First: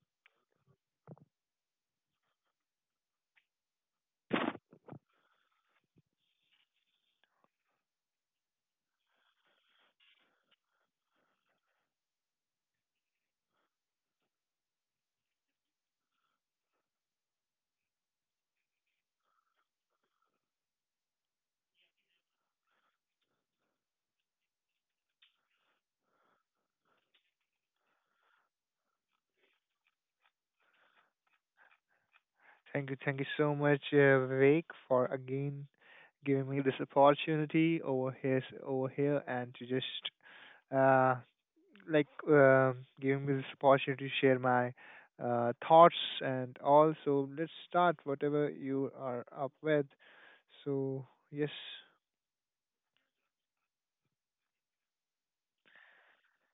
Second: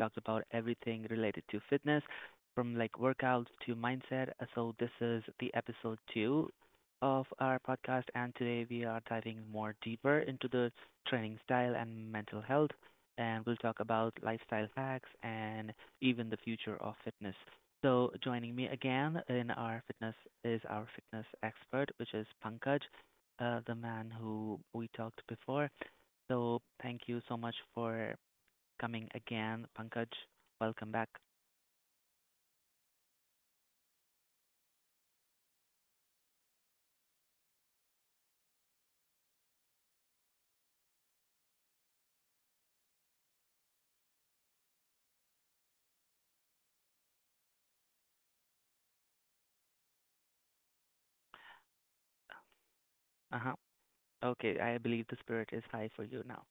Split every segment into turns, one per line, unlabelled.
talk about everything related to fitness, from like workouts to mindset. So, this is the episode 2 of our podcast, and today we are diving more deeper into the training style and mental health. And we'll talk about lifestyle hacks and even the future of fitness. So, joining me again in our fitness is our fitness expert, which is Pankaj, the man who we talked before. So thank you so much for coming again, Pankaj. Welcome back.
Thank you so much, Vivek, for again giving me this opportunity over here, and to just uh, like uh, giving me this opportunity to share my thoughts, and also let's start whatever you are up with. So yes.
Uh huh. Okay, I believe the spirit is high for you now.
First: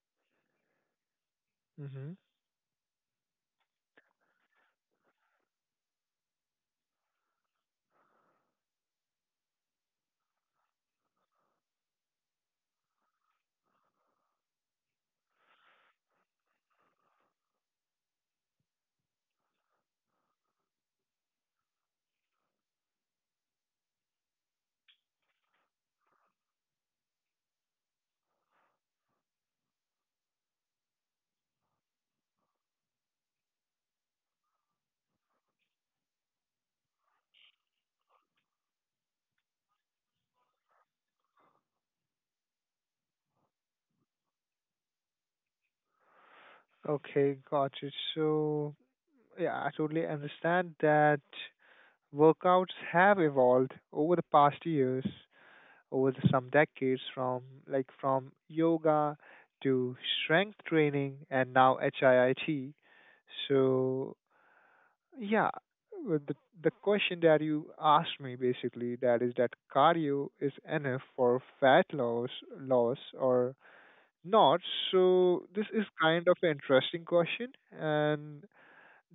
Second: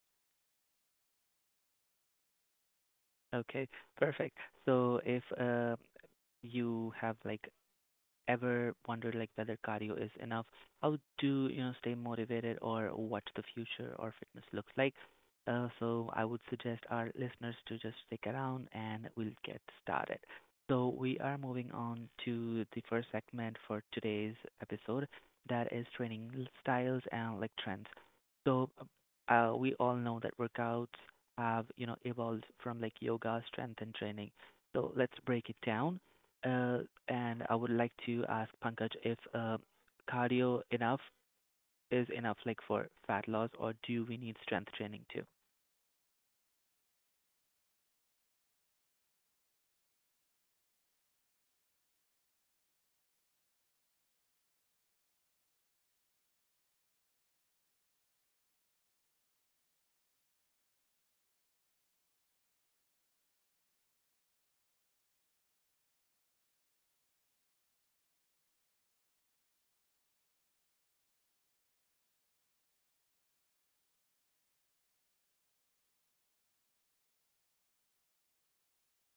Mm-hmm.
Okay, perfect. So if you have like ever wondered like whether cardio is enough? How to, you know, stay motivated or what the future or fitness looks like? So I would suggest our listeners to just stick around and we'll get started. So we are moving on to the first segment for today's episode, that is training styles and like trends. So we all know that workouts have, you know, evolved from like yoga, strength and training. So let's break it down. Uh, and I would like to ask Pankaj if cardio enough is enough, like for fat loss, or do we need strength training too?
Okay, got it. So, yeah, I totally understand that workouts have evolved over the past years, some decades, from yoga to strength training and now HIIT. So yeah, with the question that you asked me, basically, that is that cardio is enough for fat loss or not. So this is kind of an interesting question, and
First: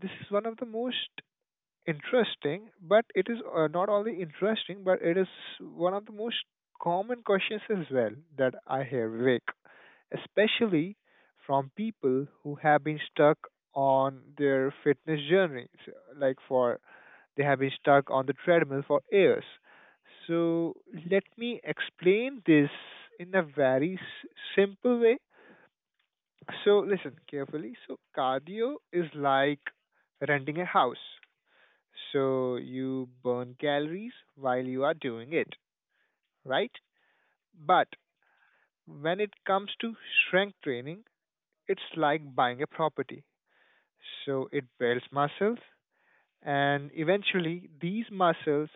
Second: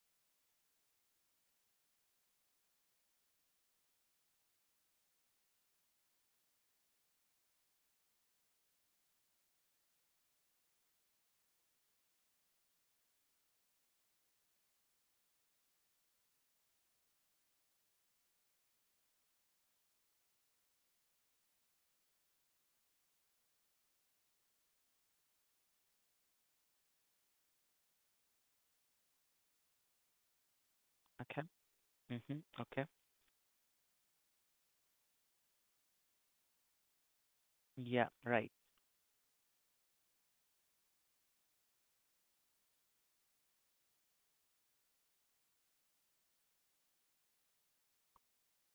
this is one of the most interesting, but it is not only interesting, but it is one of the most common questions as well that I hear, Vivek, especially from people who have been stuck on their fitness journey. So, like for they have been stuck on the treadmill for years. So let me explain this in a very simple way. So listen carefully. So cardio is like renting a house.
Okay. Mhm.
So
Okay.
you burn calories while you are doing it, right? But
Yeah. Right.
when it comes to strength training, it's like buying a property. So it builds muscles, and eventually these muscles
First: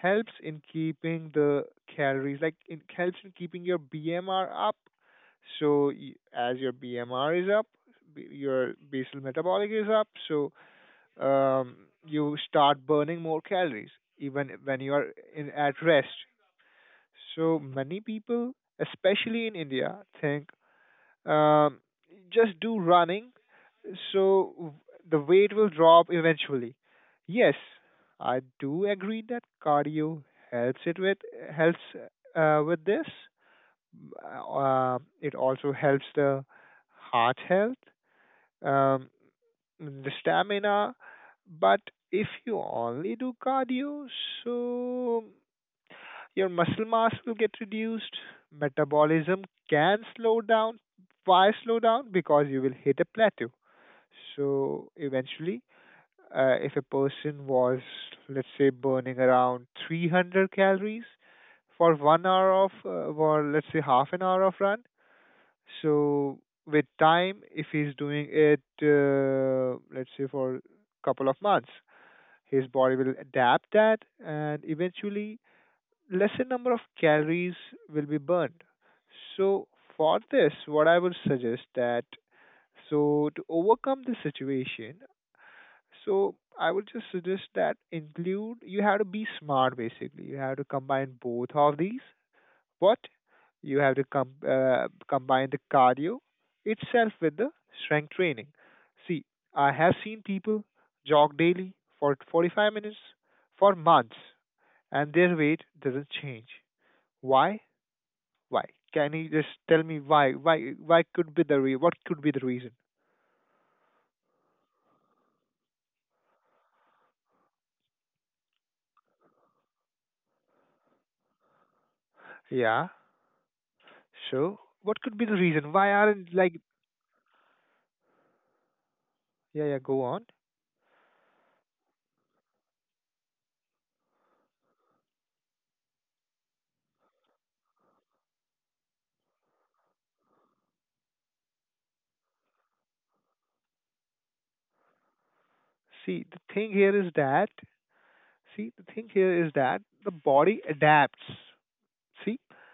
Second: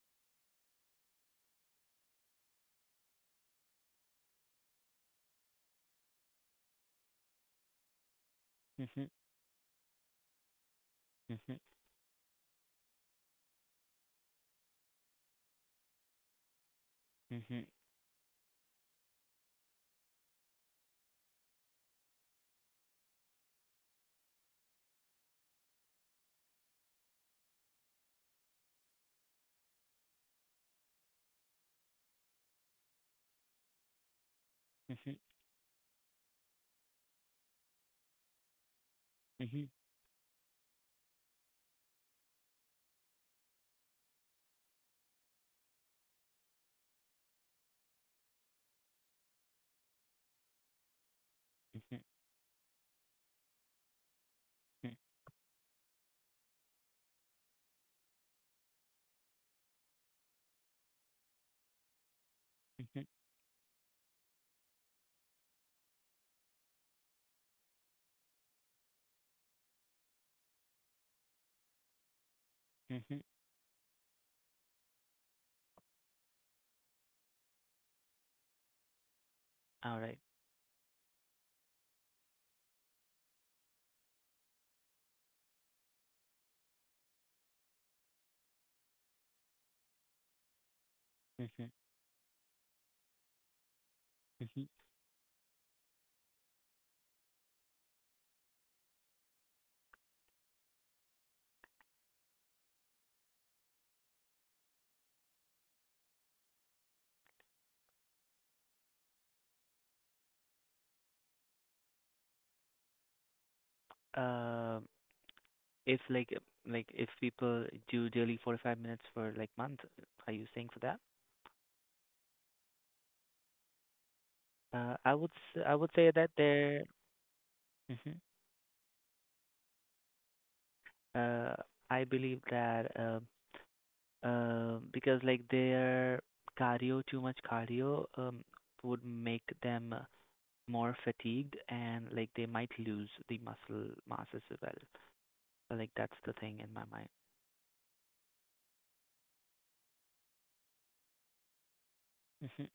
helps in keeping the calories like it helps in keeping your BMR up. So as your BMR is up, your
Mhm.
basal metabolic is up, so
Mhm.
um, you start burning more calories even when you are in, at rest. So
Mhm.
many people, especially in India, think, um, just do running, so the weight will drop eventually. Yes, I do agree that cardio helps it with helps with this.
Mhm.
It also helps the heart health. Um,
Mhm.
the stamina. But if you only do cardio, so your muscle mass will get reduced. Metabolism can slow down. Why slow
Mhm.
down? Because you will hit a plateau. So
Mhm.
eventually, if a person was, let's say, burning around 300 calories for 1 hour of,
Mhm.
or let's say half an hour of run, so with time, if he's doing it, let's say for a couple of months, his body will
Mhm.
adapt that, and eventually, lesser number of calories will be burned. So
All right.
for this, what I would suggest that, so to overcome the situation, so I would just suggest that include you have to be smart, basically. You have to combine both
Mhm.
of these. What you have to com-
Mhm.
Combine the cardio itself with the strength training. See, I have seen people jog daily for 45 minutes for months, and their weight doesn't change. Why? Why? Can you just tell me why? Why? Why could be what could be the reason?
Um, if like like if people do daily 45 minutes for like month, are you saying for that?
Yeah. So what could be the reason?
I would
Why
say that
aren't like
they're.
Yeah, yeah, go on.
uh, I believe that because like their cardio, too much cardio, would make them more fatigued and like they might lose the muscle mass as well. So, like that's
See,
the
the
thing in
thing
my
here
mind.
is that, the body adapts. See,
Mm-hmm.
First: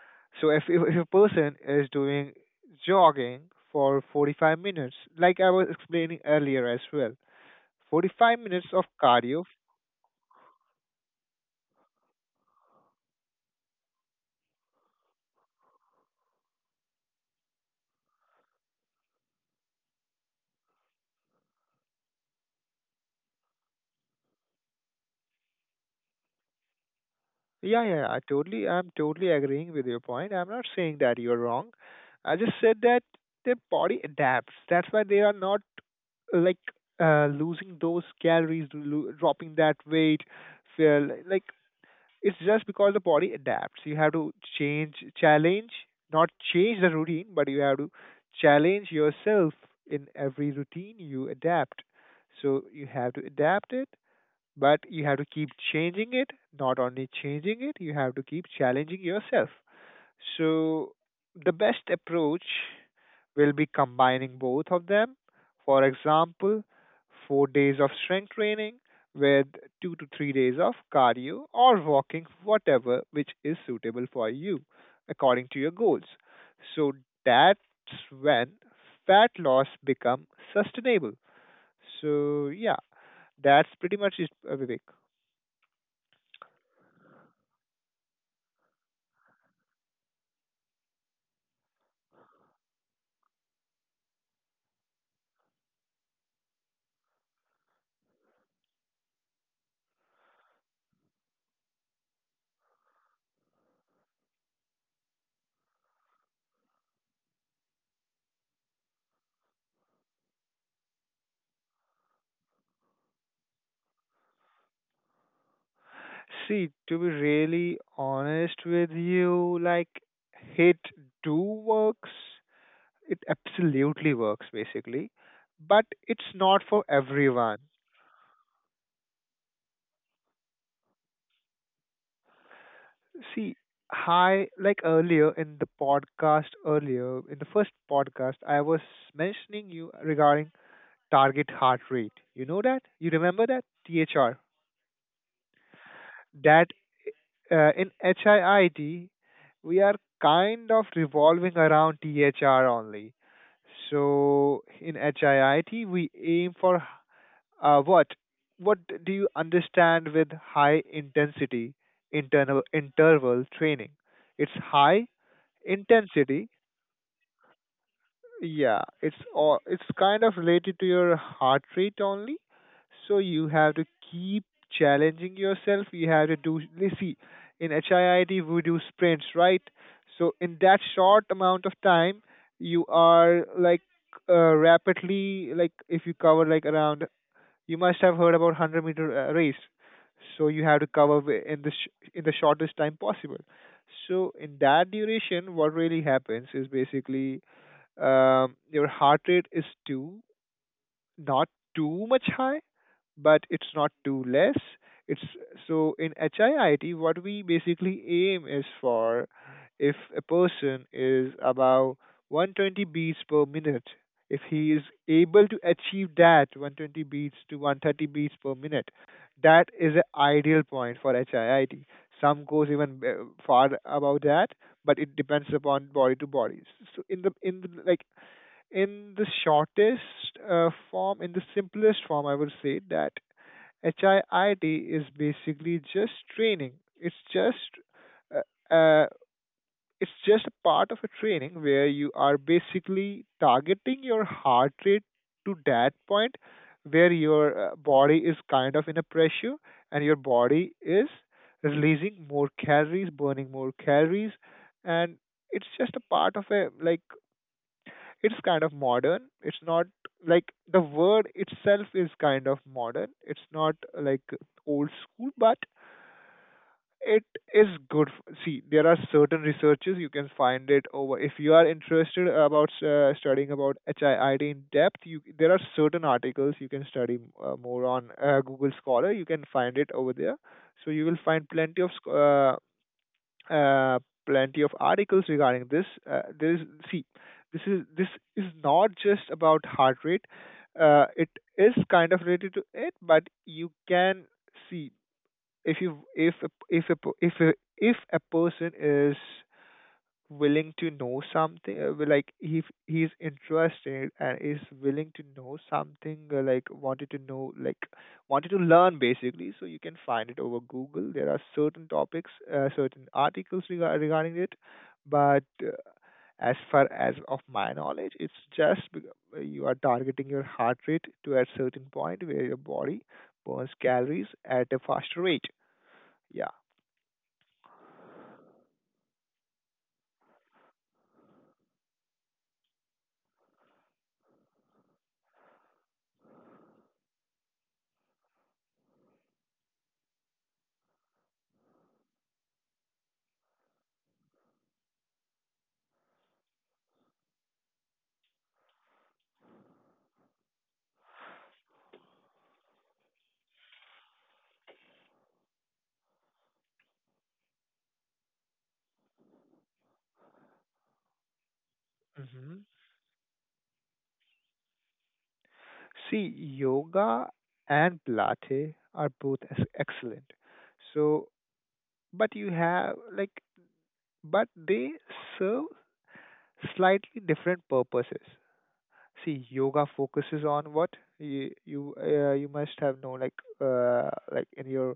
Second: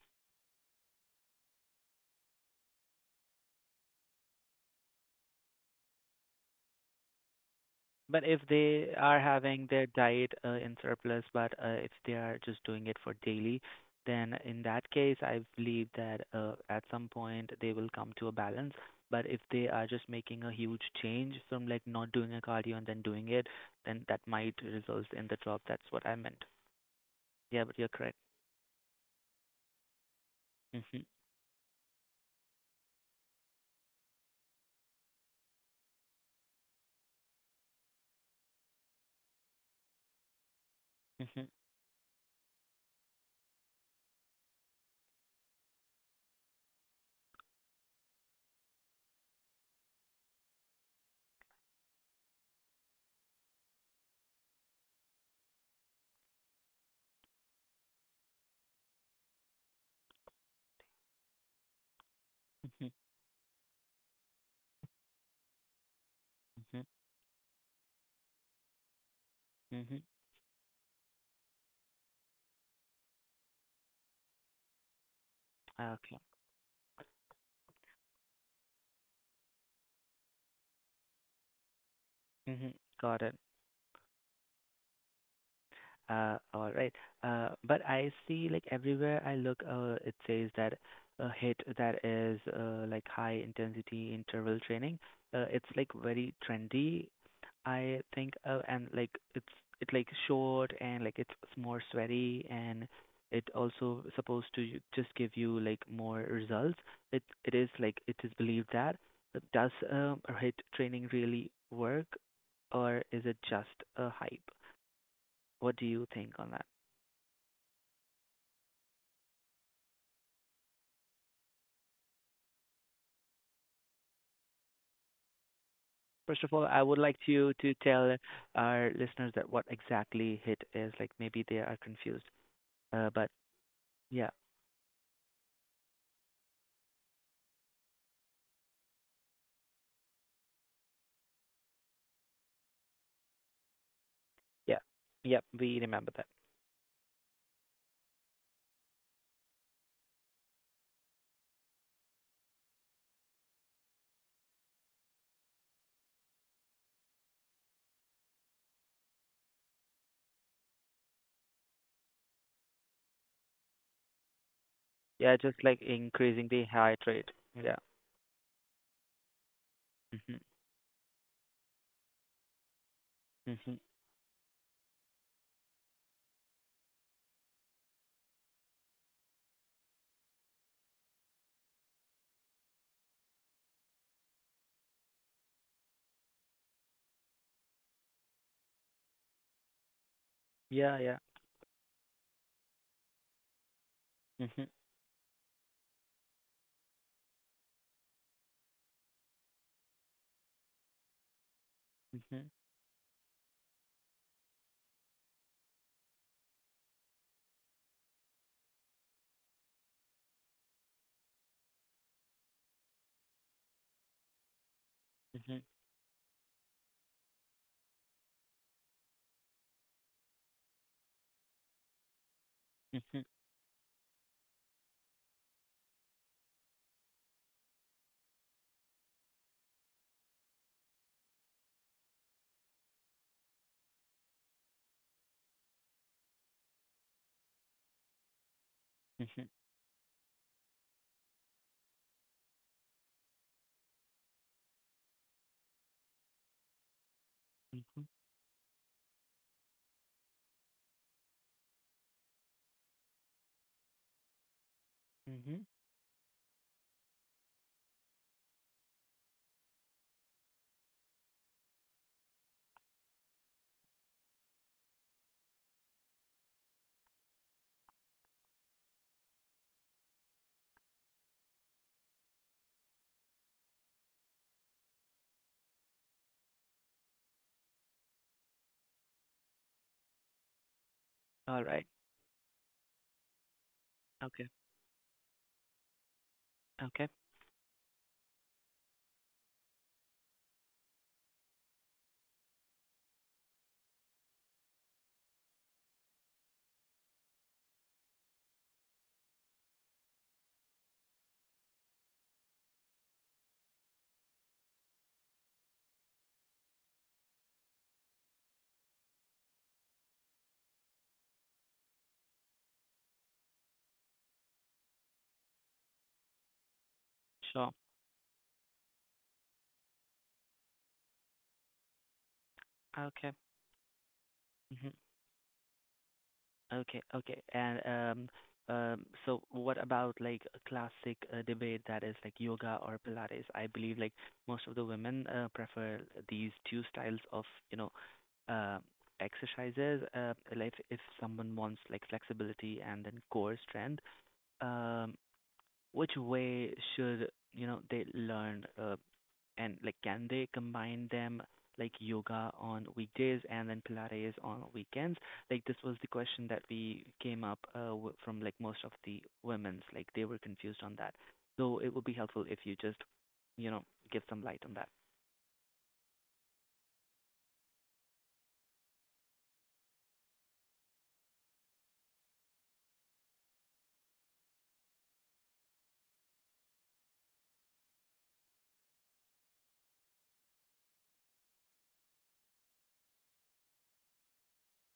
so if a person is doing jogging for 45 minutes, like I was explaining earlier as well,
But
45
if
minutes of
they are
cardio.
having their diet in surplus, but if they are just doing it for daily, then in that case, I believe that at some point they will come to a balance. But if they are just making a huge change from like not doing a cardio and then doing it, then that might result in the drop. That's what I meant. Yeah, but
Yeah, yeah,
you're
yeah,
correct.
I totally, I'm totally agreeing with your point. I'm not saying
Mhm.
that you're wrong. I just said that their body adapts. That's why they are not, like, losing those calories, dropping that weight. Feel like,
Mhm.
it's just because the body adapts. You have to challenge, not change the routine, but you have to challenge yourself in every routine you adapt. So you have to adapt it, but you have to keep changing it. Not only changing it, you have to keep challenging yourself. So the best approach
Mhm.
We'll be combining both of them. For example,
Mhm.
4 days of strength training with two
Mhm.
to three days of cardio or walking, whatever which is suitable for you according to your goals.
Okay.
So that's when fat loss become sustainable. So
Mhm.
yeah,
Got it.
that's pretty much it, Vivek.
All right. But I see like everywhere I look, it says that a hit, that is like high intensity interval training. It's like very trendy, I think, and like it's, it like short and like it's more sweaty and it also supposed to just give you like more results. It is like it is believed that. But does a hit training really work, or is it just a hype? What do you think on that?
See, to be really honest with you, like, hit do works, it absolutely works, basically, but it's
First of
not
all, I
for
would like to
everyone.
tell our listeners that what exactly HIT is. Like maybe they are confused. But
See,
yeah,
hi like earlier in the podcast, earlier in the first podcast, I was mentioning you regarding target heart rate, you know that, you remember that, THR,
yeah, yeah, we remember that.
that in HIIT we are kind of revolving around THR only. So in HIIT we aim for, Uh, what what do you understand with high intensity internal interval training? It's high
Yeah, just like
intensity.
increasing the heart rate. Yeah.
Yeah, it's all, it's kind of
Mhm.
related to your heart rate only. So you have
Mhm.
to keep challenging yourself. You have to do. Let's see, in HIIT we do sprints, right? So in that short amount of time, you are like rapidly, like, if you cover like around, you must have heard about 100 meter race. So you have to
Yeah, yeah.
cover in the shortest time possible. So in
Mhm.
that duration, what really happens is, basically, your heart rate is two not too much
Mhm.
high, but it's not too less. It's, so in HIIT, what we basically aim is for, if a person is about 120 beats per minute, if he is able
Mhm.
to achieve that 120 beats to 130 beats per minute, that is an ideal point for HIIT. Some goes even
Mhm.
far above that, but it depends upon body to bodies. So in like, in the shortest form, in the simplest form, I would say that HIIT is basically just training. It's just uh, uh,
Mhm.
it's just a part of a training where you are basically targeting your heart rate to that point where your
Mhm.
body is kind of in a pressure, and your body is releasing more calories, burning more calories, and
Mhm.
it's just a part of a, like, it's kind of modern. It's not like, the word itself is kind of modern. It's not like old school, but it is good. See, there are certain researches you can find it over. If you are interested about studying about HIID in depth, you, there are certain articles you can study more on Google Scholar. You can find it over there. So you will find
All right.
uh,
Okay.
plenty of articles regarding this. There is, see,
Okay.
this is not just about heart rate. It is kind of related to it, but you can see, if you if a, if a, if a person is willing to know something, like, he he's interested and is willing to know something, wanted to learn, basically, so you can find it over Google, there are certain topics, certain articles regarding it, but as far as of
Sure.
my knowledge, it's just you are targeting your heart rate to a certain point where your body
Okay.
burns calories at a
Mhm.
faster rate, yeah.
Okay, okay. And so what about like a classic debate that is like yoga or Pilates? I believe like most of the women prefer these two styles of, you know, uh, exercises. Like if someone wants like flexibility and then core strength, um, which way should, you know, they learn? And like, can they combine them like yoga on weekdays and then Pilates on weekends? Like, this was the question that we came up from like most of the women's. Like, they were confused on that. So it would be helpful if
Hmm.
you just, you know, give some light on that.
See, yoga and Pilates are both excellent. So, but you have like, but they serve slightly different purposes. See, yoga focuses on what, you you must have known, like, like, in your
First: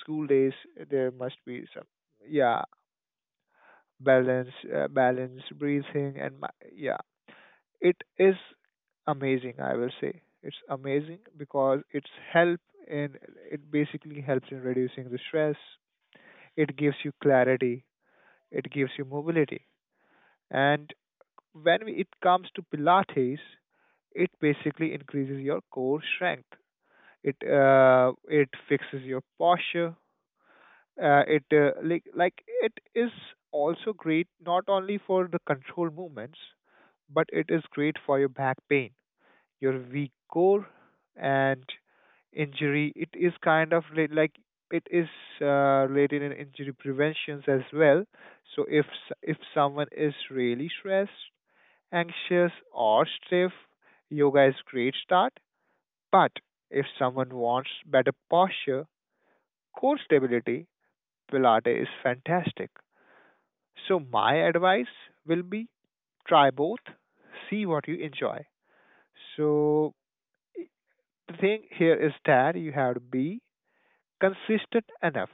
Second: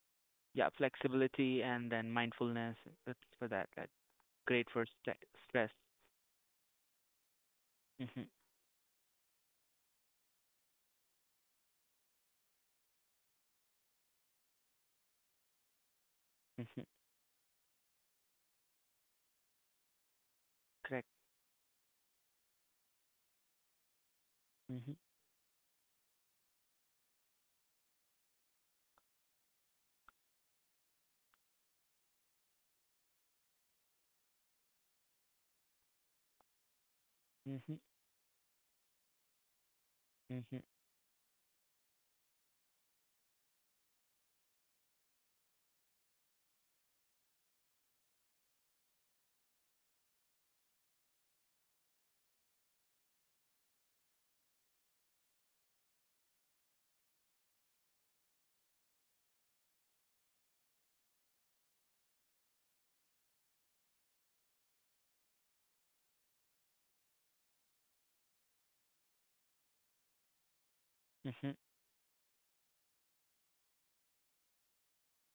school days,
Yeah,
there must
flexibility
be some,
and then
yeah,
mindfulness, that's for that. That
balance,
great for
balance,
stress.
breathing, and yeah, it
Mhm.
is amazing, I will say, it's amazing, because in it basically helps in reducing the stress, it
Mhm.
gives you clarity, it gives you mobility, and
Correct.
when it comes to Pilates, it basically
Mhm.
increases your core strength, it uh, it fixes your posture, it like it is also great, not only for the control movements, but it is
Mhm.
great for your back pain, your weak
Mhm.
core, and injury. It is kind of like, it is related in injury preventions as well. So if if someone is really stressed, anxious, or stiff, yoga is great start. But if someone wants better posture, core stability, Pilates is fantastic. So my advice will be, try both, see what you enjoy. So the
Mhm.
thing here is that you have to be consistent enough.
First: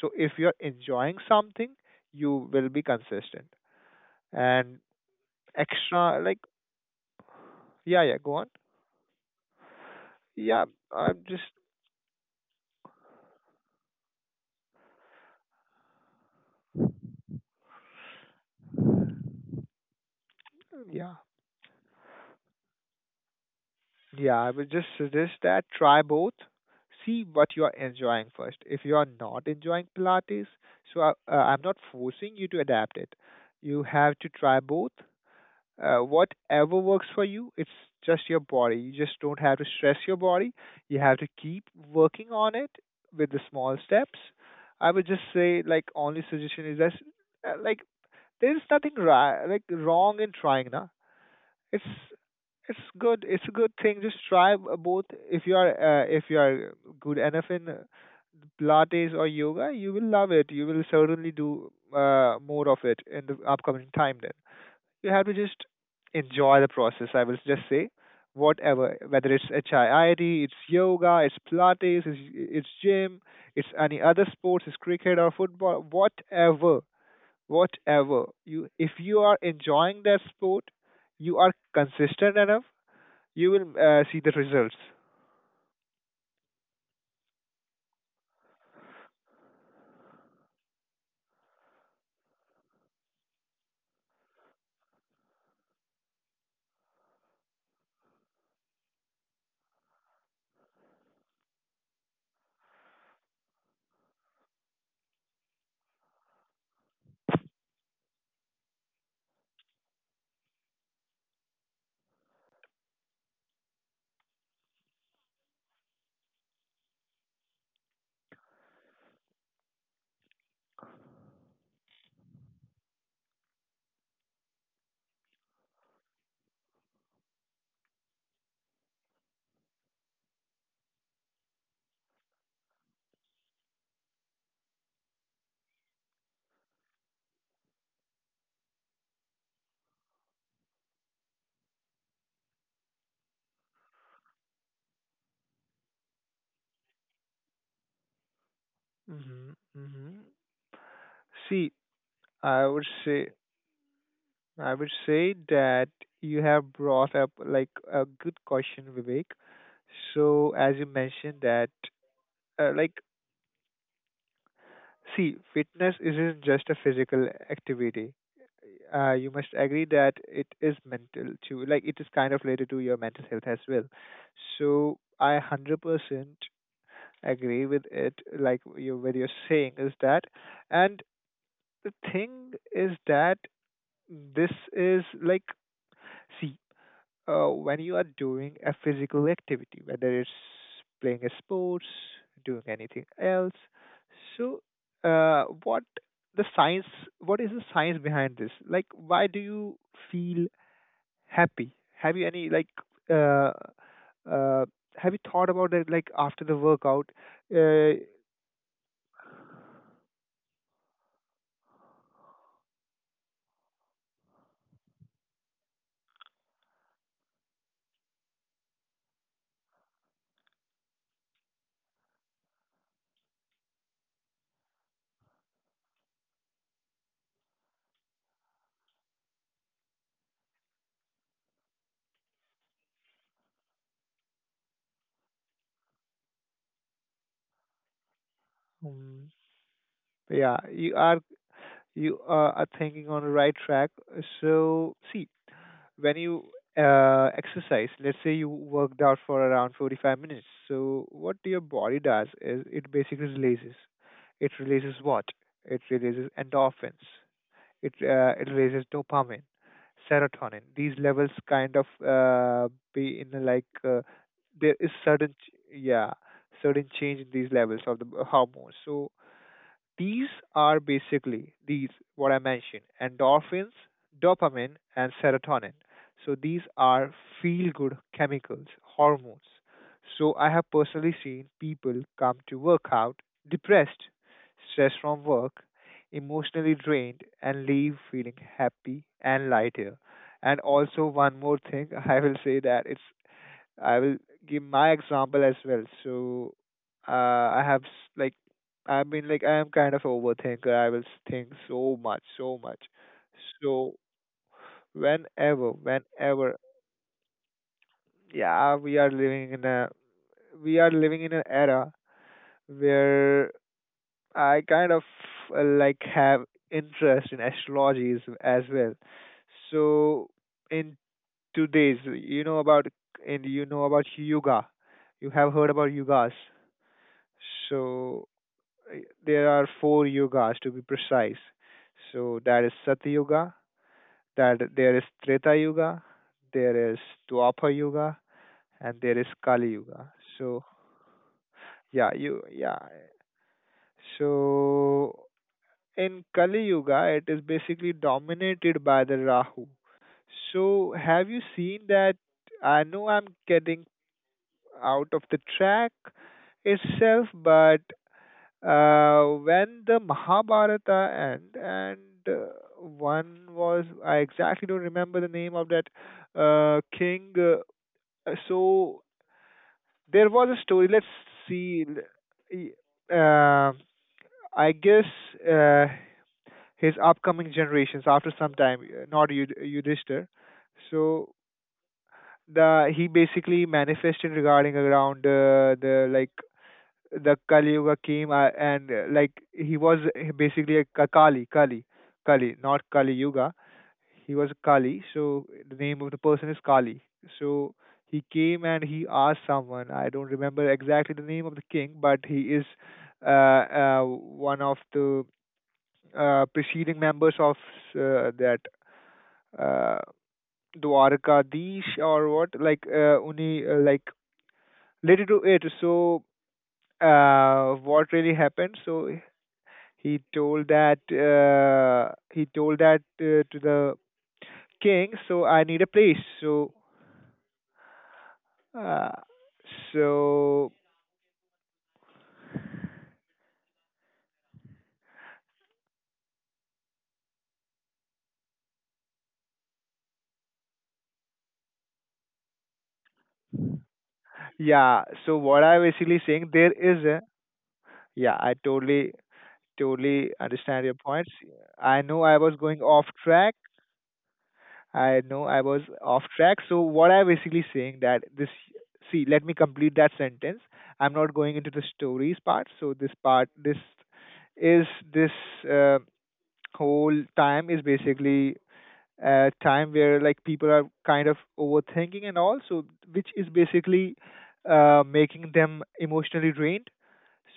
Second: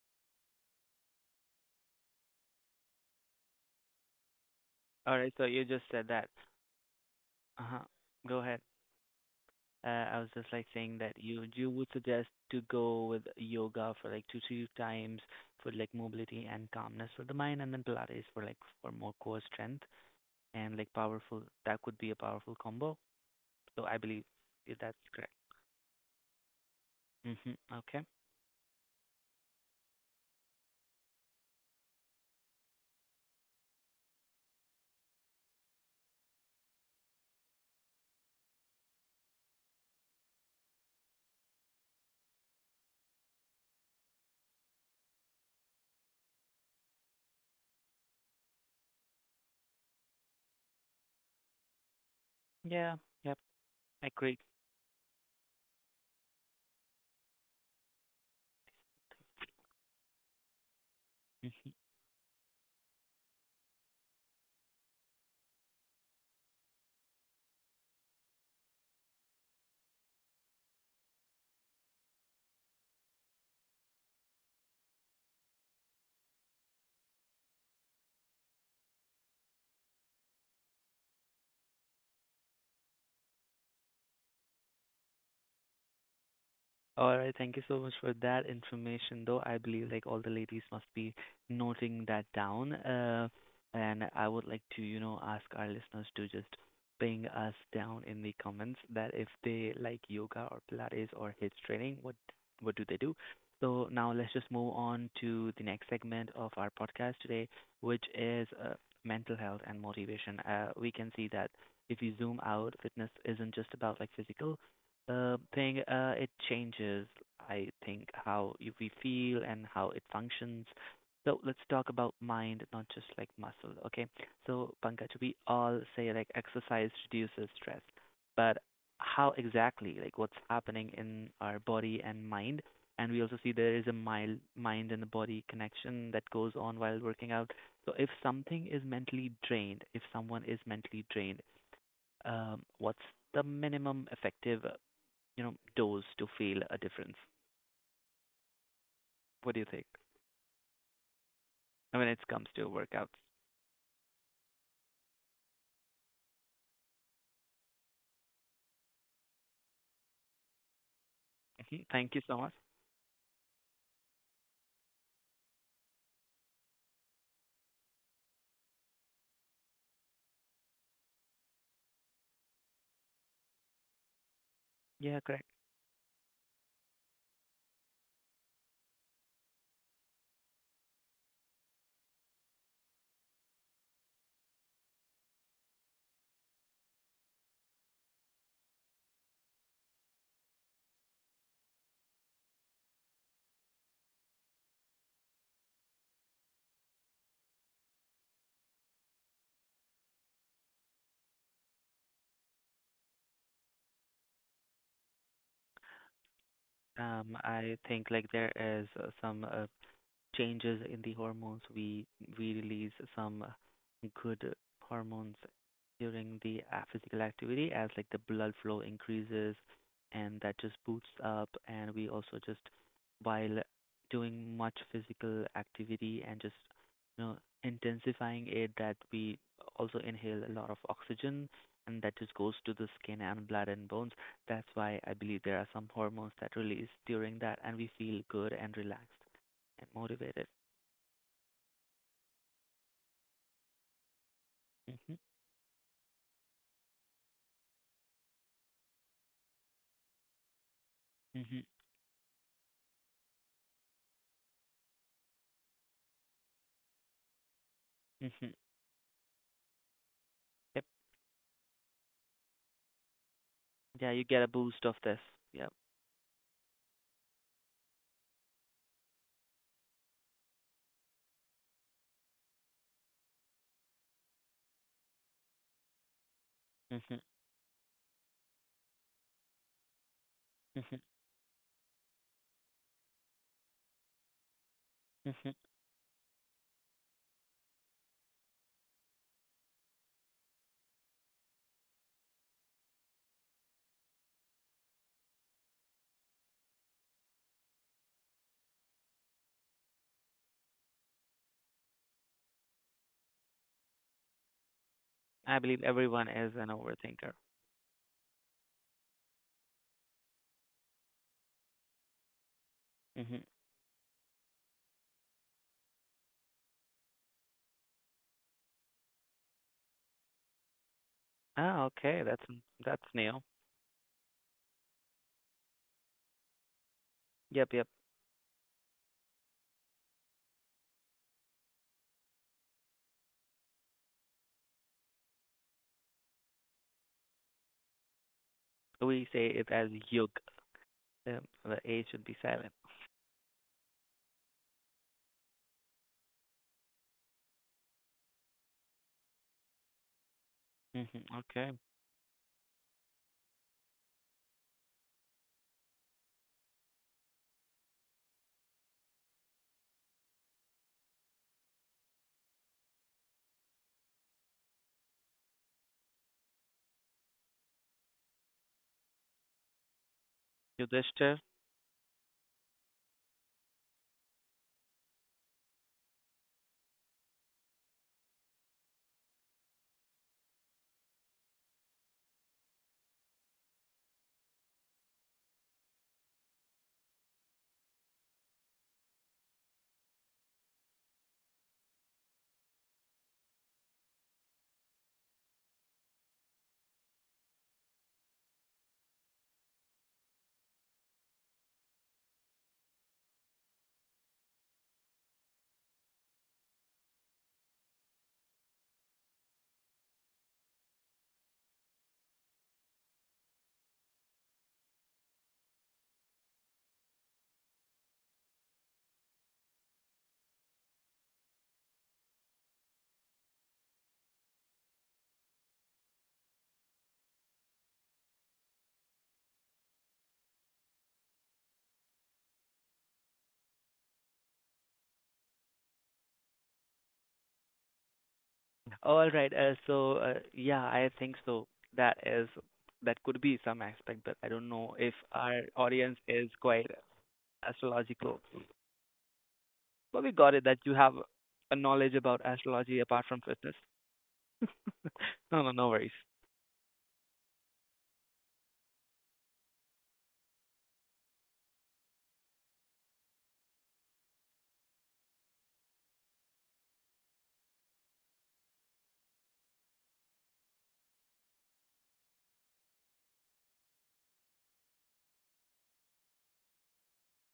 So if you're enjoying something, you will be consistent. And
All right. So you just said
extra,
that.
like,
Uh huh.
yeah, yeah, go
Go
on.
ahead. I was just
Yeah,
like saying that
I'm
you
just,
you would suggest to go with yoga for like 2 3 times for like mobility and calmness for the mind, and then Pilates for like for more core strength and like
yeah,
powerful. That could be a powerful combo. So I believe
yeah, I would just
that's
suggest
correct.
that try both. See what
Hmm.
you are
Okay.
enjoying first. If you are not enjoying Pilates, so I, I'm not forcing you to adapt it. You have to try both, whatever works for you, it's just your body, you just don't have to stress your body, you have to keep working on it with the small steps. I would just say, like, only suggestion is that, like, there's nothing like, wrong in trying, na, it's it's
Yeah.
good,
Yep.
it's a good thing,
I
just
agree.
try both. If you are if you are good enough in Pilates or yoga, you will love it, you will certainly do
Mm-hmm.
more of it in the upcoming time, then you have to just enjoy the process. I will just say, whatever, whether it's HIIT, it's yoga, it's Pilates, it's gym, it's any other sports, it's cricket or football, whatever. If you are enjoying that sport, you are consistent enough, you will see the results.
All right, thank you so much for that information, though. I believe like all the ladies must be noting that down. And I would like to, you know, ask our listeners to just ping us down in the comments that if they like yoga or Pilates or HIIT training, what do they do? So now let's just move on to the next segment of our podcast today, which is mental health and motivation. We can see that if you zoom out, fitness isn't just about like physical thing, it changes, I think, how we feel and how it functions. So let's talk about mind, not just like muscle, okay? So, Pankaj, we all say like exercise reduces stress, but how exactly, like what's happening in our body and mind? And we also see there is a mild mind and the body connection that goes on while working out. So if something is mentally drained, if someone is mentally drained, what's the minimum effective, you know, dose to feel a difference?
hmm
What do you think
hmm See,
when it comes
I
to
would
workouts?
say I would say that you have brought up like a good question, Vivek. So as you mentioned that,
Mhm. Thank you so much.
uh, like see, fitness isn't just a physical activity. You must agree that it is mental too. Like it is kind of related to your mental health as well. So
Yeah,
I
correct.
100% agree with it. Like, what you're saying is that, and the thing is that this is like, see, when you are doing a physical activity, whether it's playing a sports, doing anything else. So, what the science? What is the science behind this? Like, why do you feel happy? Have you any like? Uh, uh, have you thought about it? Like after the workout,
I
uh,
think like there is some changes in the hormones. We release some good hormones during the physical activity, as like the blood flow increases and that just boosts up, and we also just while doing much physical activity and just, you know, intensifying it, that we also inhale a lot of oxygen, and that just goes to the skin and blood and bones. That's why I believe there are some hormones that release during that, and we feel good and relaxed
mm,
and motivated.
yeah, you are you are thinking on the right track. So,
Hmm.
see, when you exercise, let's say you worked out for around 45 minutes. So what your
Hmm.
body does is it basically releases. It releases what? It releases endorphins. It
Hmm.
releases dopamine, serotonin.
Yep.
These levels kind of be in
Yeah, you get a
there
boost
is
of this. Yep.
certain change in these levels of the hormones. So these are basically these what I mentioned: endorphins, dopamine, and serotonin. So these are
Hmm.
feel-good chemicals, hormones. So I have
Hmm.
personally seen people come to work out depressed, stressed from
Hmm.
work, emotionally drained, and leave feeling happy and lighter. And also one more thing, I will say that it's I will give my example as well. So uh, I have s- like I mean like I am kind of overthinker. I will think so much, so much. So
I
whenever,
believe everyone
whenever,
is an overthinker.
yeah, we are living in an era
Hmm.
where I kind of like have interest in astrology as well. So in
Ah,
today's,
okay.
you know about
That's
and
new.
you know about yoga. You have heard about yogas.
Yep, yep.
So there are four yogas to be precise. So that is Sat Yoga, that there is Treta Yoga, there is Dwapar Yoga, and there is
We say
Kali
it as
Yuga.
yug.
So
The
yeah,
A should be
you
silent.
yeah. So in Kali Yuga, it is basically dominated by the Rahu. So
Hmm.
have you
Okay.
seen that? I know I'm getting out of the track itself, but when the Mahabharata end, and uh, one was I exactly don't remember the name of that king. So there was a story. Let's
Yudhishthir.
see. Y- Uh, I guess uh, his upcoming generations after some time, not Yudhishthir. So the he basically manifested regarding around the Kali Yuga came, and, like he was basically a Kali, not Kali Yuga. He was Kali, so the name of the person is Kali. So he came and he asked someone. I don't remember exactly the name of the king, but he is one of the preceding members of that uh, Dwarkadish or what, like related to it. So what really happened. So he told that to the king, so I need a place. So uh, so
All right. So yeah, I think so. That is that could be some aspect, but I don't know
yeah,
if
so
our
what I
audience
basically saying,
is
there
quite
is a, yeah,
astrological.
I totally
But we got it that
understand your
you have
points.
a
I
knowledge
know I
about
was going
astrology
off
apart from
track,
fitness.
I know I
No, no,
was
no worries.
off track. So what I basically saying that this, see, let me complete that sentence. I'm not going into the stories part. So this part, this is this uh, whole time is basically a time where like people are kind of overthinking and all, so which is basically, making them emotionally drained.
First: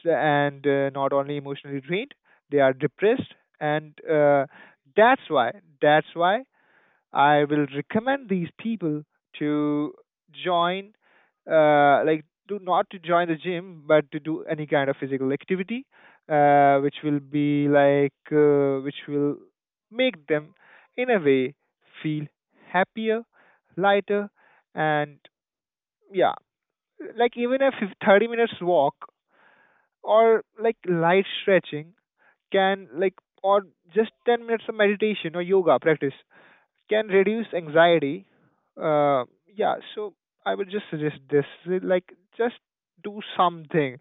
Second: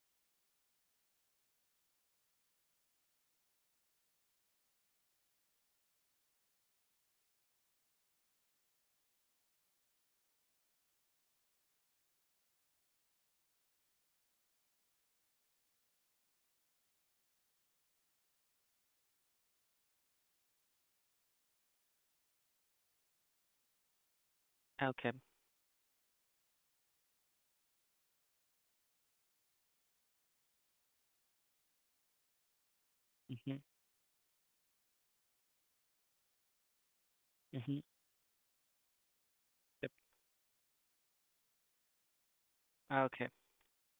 So, and, not only emotionally drained, they are depressed, and, that's why that's why I will recommend these people to join, like, do not to join the gym, but to do any kind of physical activity, which will make them, in a way, feel happier, lighter,
Okay.
and yeah, like even a 30 minutes walk or like light stretching can like,
Mhm.
or just 10 minutes of meditation or yoga practice can reduce
Mhm.
anxiety. Uh, yeah,
Yep.
so I would just suggest this, like just do
Okay.
something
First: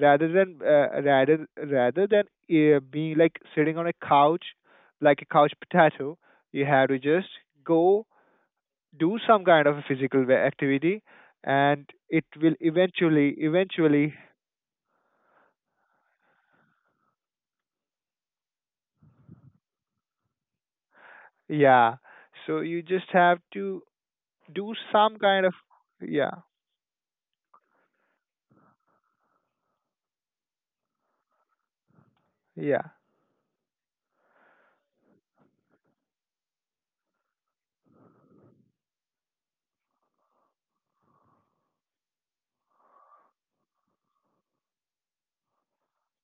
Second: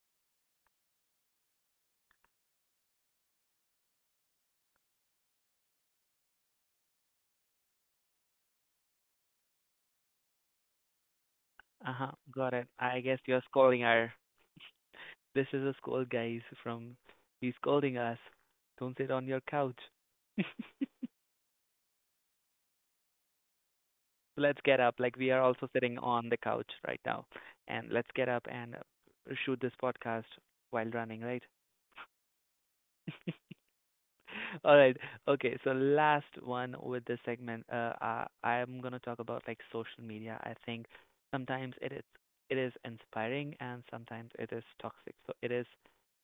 rather than rather than being like sitting on a couch like a couch potato. You have to just go do some kind of a physical activity, and
Uh huh.
it will
Got it. I guess
eventually
you're scolding her.
eventually
This is a scold, guys. From he's scolding us. Don't sit on your couch.
yeah. So you just have to
Let's
do
get up. Like
some
we are
kind of
also sitting on
yeah
the couch right now, and let's get up and shoot this podcast while running, right?
yeah.
All right. Okay. So last one with this segment, uh, I'm gonna talk about like social media. I think sometimes it is inspiring and sometimes it is toxic. So it is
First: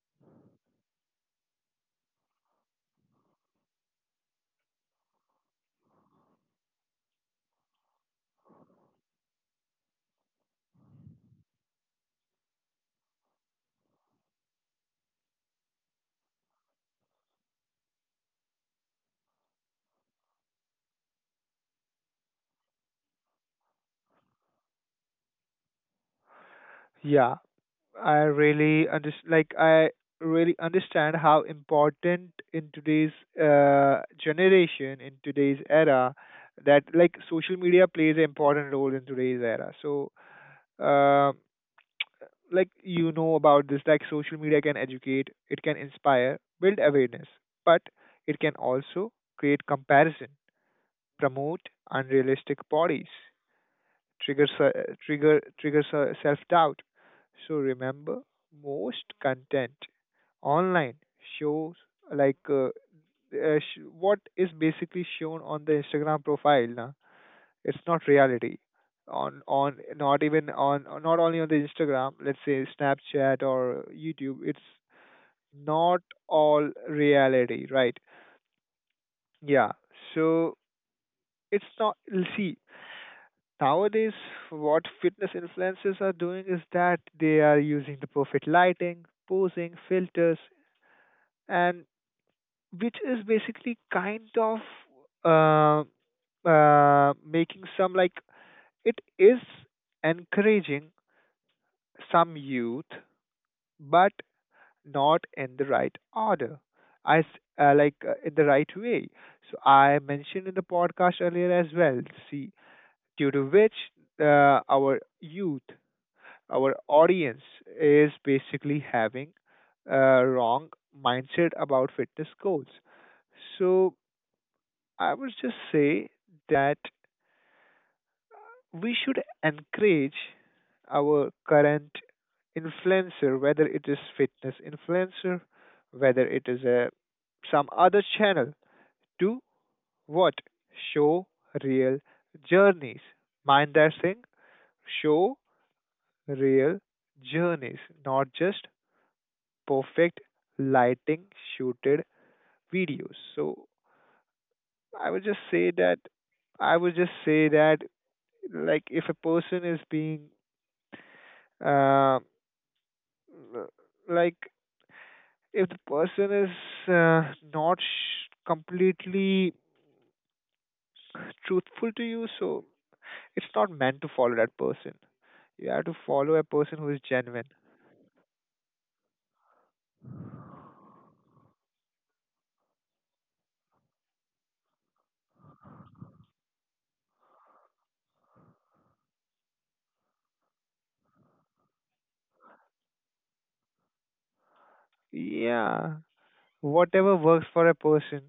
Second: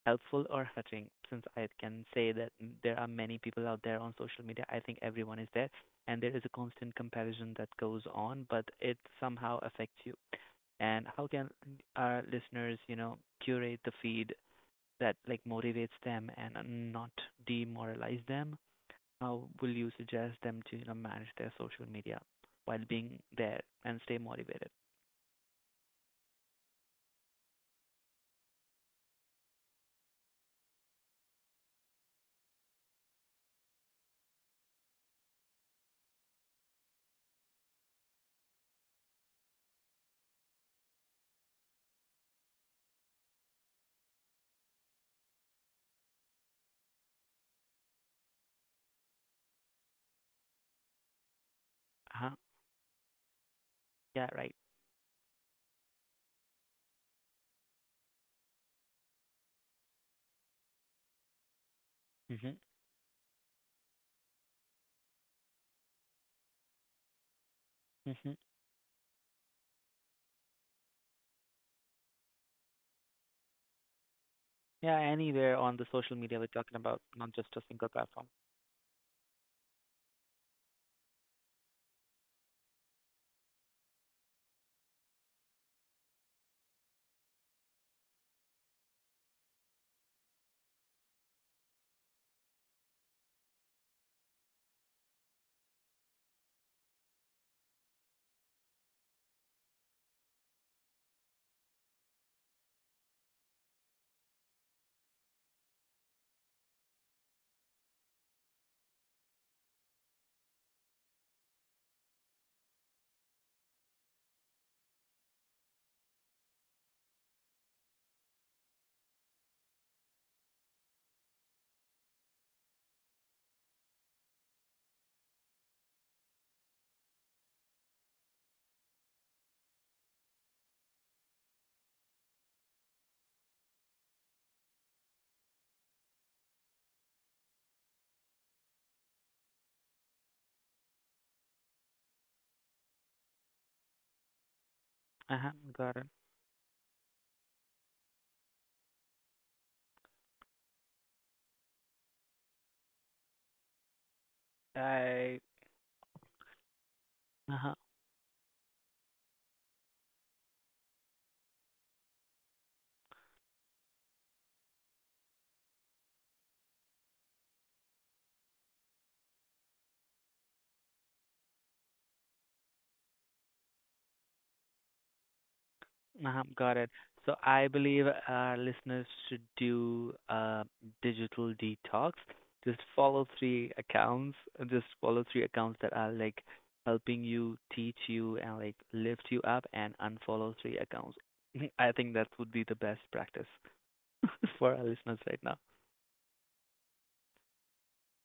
helpful or hurting. Since I can say that there are many people out there on social media, I think everyone is there, and there is a constant comparison that goes on, but it somehow affects you. And how can our listeners, you know, curate the feed that like motivates them and not demoralize them, how will you suggest them to, you know, manage their social media while being there and stay motivated?
Yeah, I really under like I really understand how important in today's era, that like social media plays an important role in today's era. So, uh, like you know about this, like social media can educate, it can inspire, build awareness, but it can also create comparison, promote
Uh huh.
unrealistic bodies,
Yeah, right.
triggers self-doubt. So remember, most content online shows like
Mhm.
uh, what is basically shown on the Instagram profile. Na? It's not
Mhm.
reality. On Not even on, not only on the Instagram. Let's say Snapchat or YouTube. It's
Yeah, anywhere on the
not
social media we're
all
talking about, not just a
reality,
single
right?
platform.
Yeah. So it's not. See, nowadays what fitness influencers are doing is that they are using the perfect lighting, posing, filters, and which is basically kind of, uh, making some like it is encouraging some youth, but not in the right order. I s- like In the right way. So I mentioned in the podcast earlier as well. See, due to which, our youth, our audience is basically having a wrong mindset about fitness goals. So I would just say that we should encourage our current influencer, whether it is fitness influencer, whether it is a some other channel, to what show real journeys. Mind that thing, show
Uh huh. Got it.
real journeys, not just perfect lighting shooted videos. So I would just
I.
say that I would just say
Uh huh.
that, like, if a person is being, uh, like if the person is, uh, not sh- completely truthful to you, so it's not meant to follow that person. You have to follow a
Uh-huh,
person
got
who
it.
is
So
genuine.
I believe our listeners should do a digital detox. Just follow three accounts. Just follow three accounts that are like helping you, teach you, and like lift you up, and unfollow three accounts. I think that would be the best practice for our listeners right now.
Yeah, whatever works for a person,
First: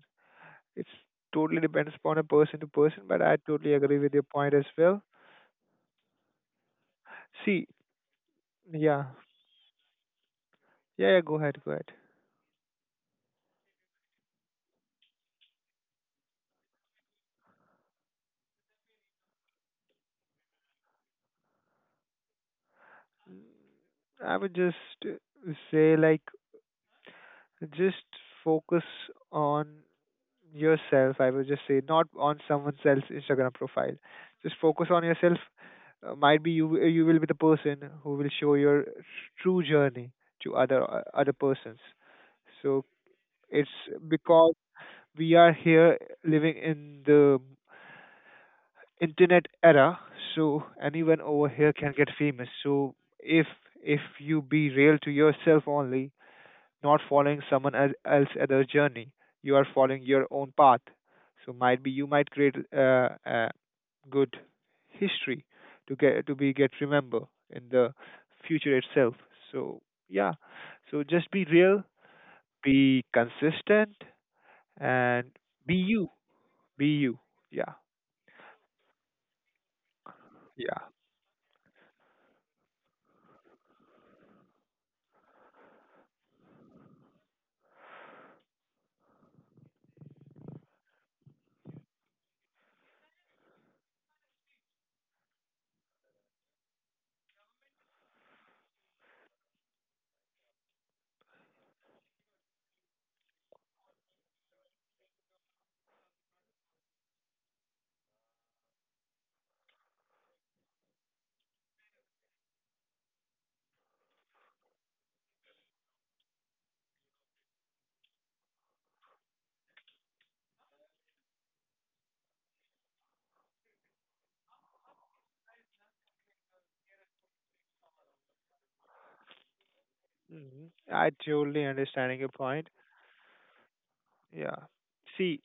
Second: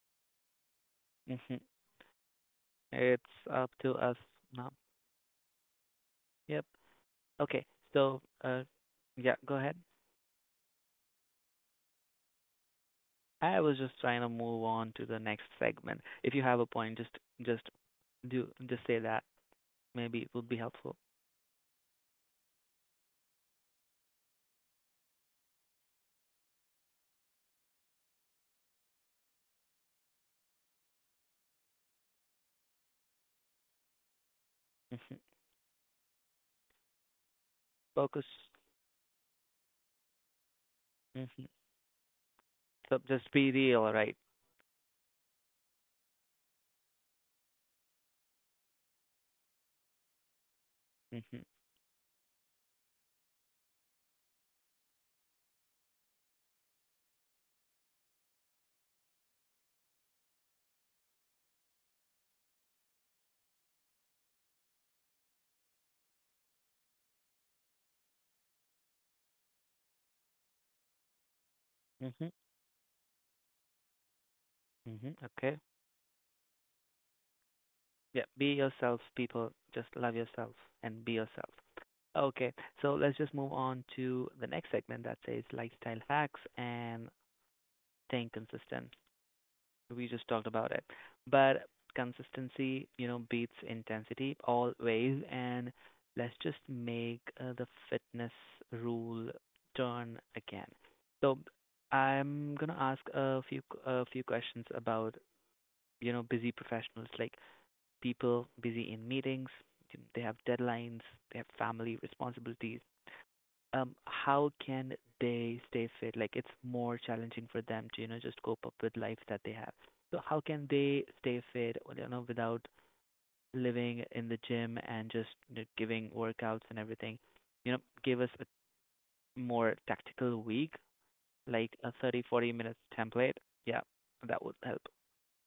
it's
Hmm.
totally depends upon a person to person. But I
It's up
totally
to
agree with
us
your point as
now.
well.
Yep. Okay.
See,
So,
yeah,
yeah, go ahead.
yeah. Go ahead, go ahead.
I was just trying to move on to the next segment. If you have a point, just do just say that. Maybe it would be helpful.
I would just say, like, just focus on yourself. I would just say not on someone else's Instagram profile. Just focus on
Hmm.
yourself. Might be you you will be the person who
Focus.
will show your true journey to other other
Hmm.
persons. So
So just be
it's
real, right?
because we are here living in the internet era, so anyone
Hmm.
over here can get famous. So if you be real to yourself only, not following someone else other journey, you are following your own path. So might be you might create, a good history to get to be get remember in the future itself. So yeah, so just be real,
Hmm.
be consistent,
Hmm.
and
Okay.
be you, be you. Yeah,
Yeah. Be yourself, people. Just love yourself
yeah.
and be yourself. Okay. So let's just move on to the next segment that says lifestyle hacks and staying consistent. We just talked about it. But consistency, you know, beats intensity always. And let's just make the fitness rule turn again. So I'm gonna ask a few questions about, you know, busy professionals like people busy in meetings, they have deadlines, they have family responsibilities. How can they stay fit? Like it's more challenging for them to, you know, just cope up with life that they have. So how can they stay fit, well, you know, without living in the gym and just, you know, giving workouts and everything? You know, give us a more tactical
Mhm.
week,
I totally
like a
understanding
30
your
40
point.
minutes template. Yeah, that would
Yeah.
help.
See,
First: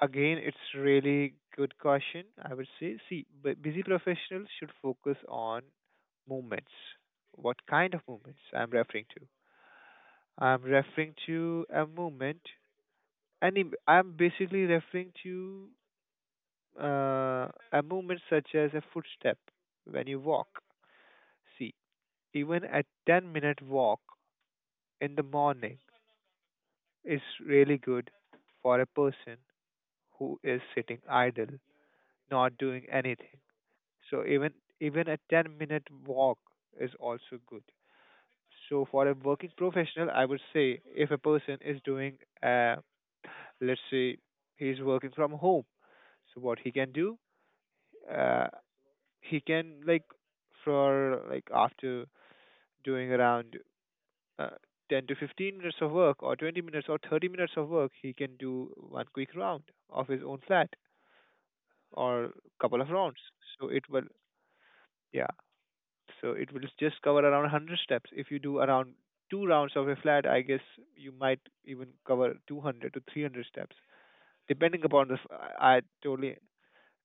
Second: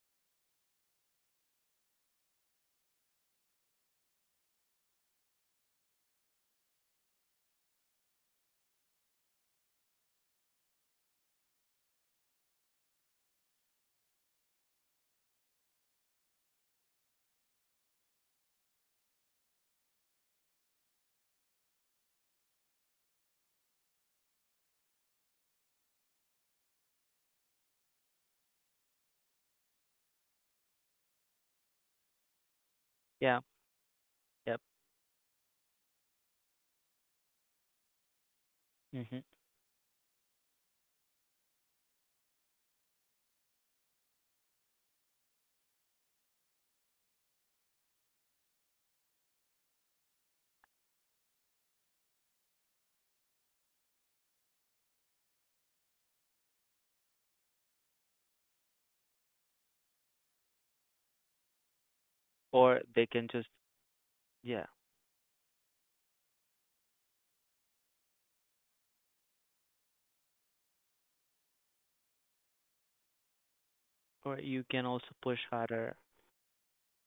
again, it's really good question. I would say, see, busy professionals should focus on movements. What kind of movements I'm referring to? I'm referring to a movement, and I'm basically referring to, uh, a movement such as a footstep when you walk. See, even a 10-minute walk in the morning is really good for a person who is sitting idle, not doing
Yeah,
anything. So
yep.
even a 10-minute walk is also good. So for a
Hmm.
working professional, I would say if a person is doing, let's say he's working from home, so what he can do, uh, he can like for like after doing around, uh, 10 to 15 minutes of work or 20 minutes or 30 minutes of work, he can do one quick round of his own flat or couple
Or
of
they
rounds.
can just,
So it will,
yeah.
yeah. So it will just cover around 100 steps. If you do around two rounds of a flat, I guess you might even cover 200 to 300 steps,
Or you can
depending
also
upon the.
push
I
harder.
totally.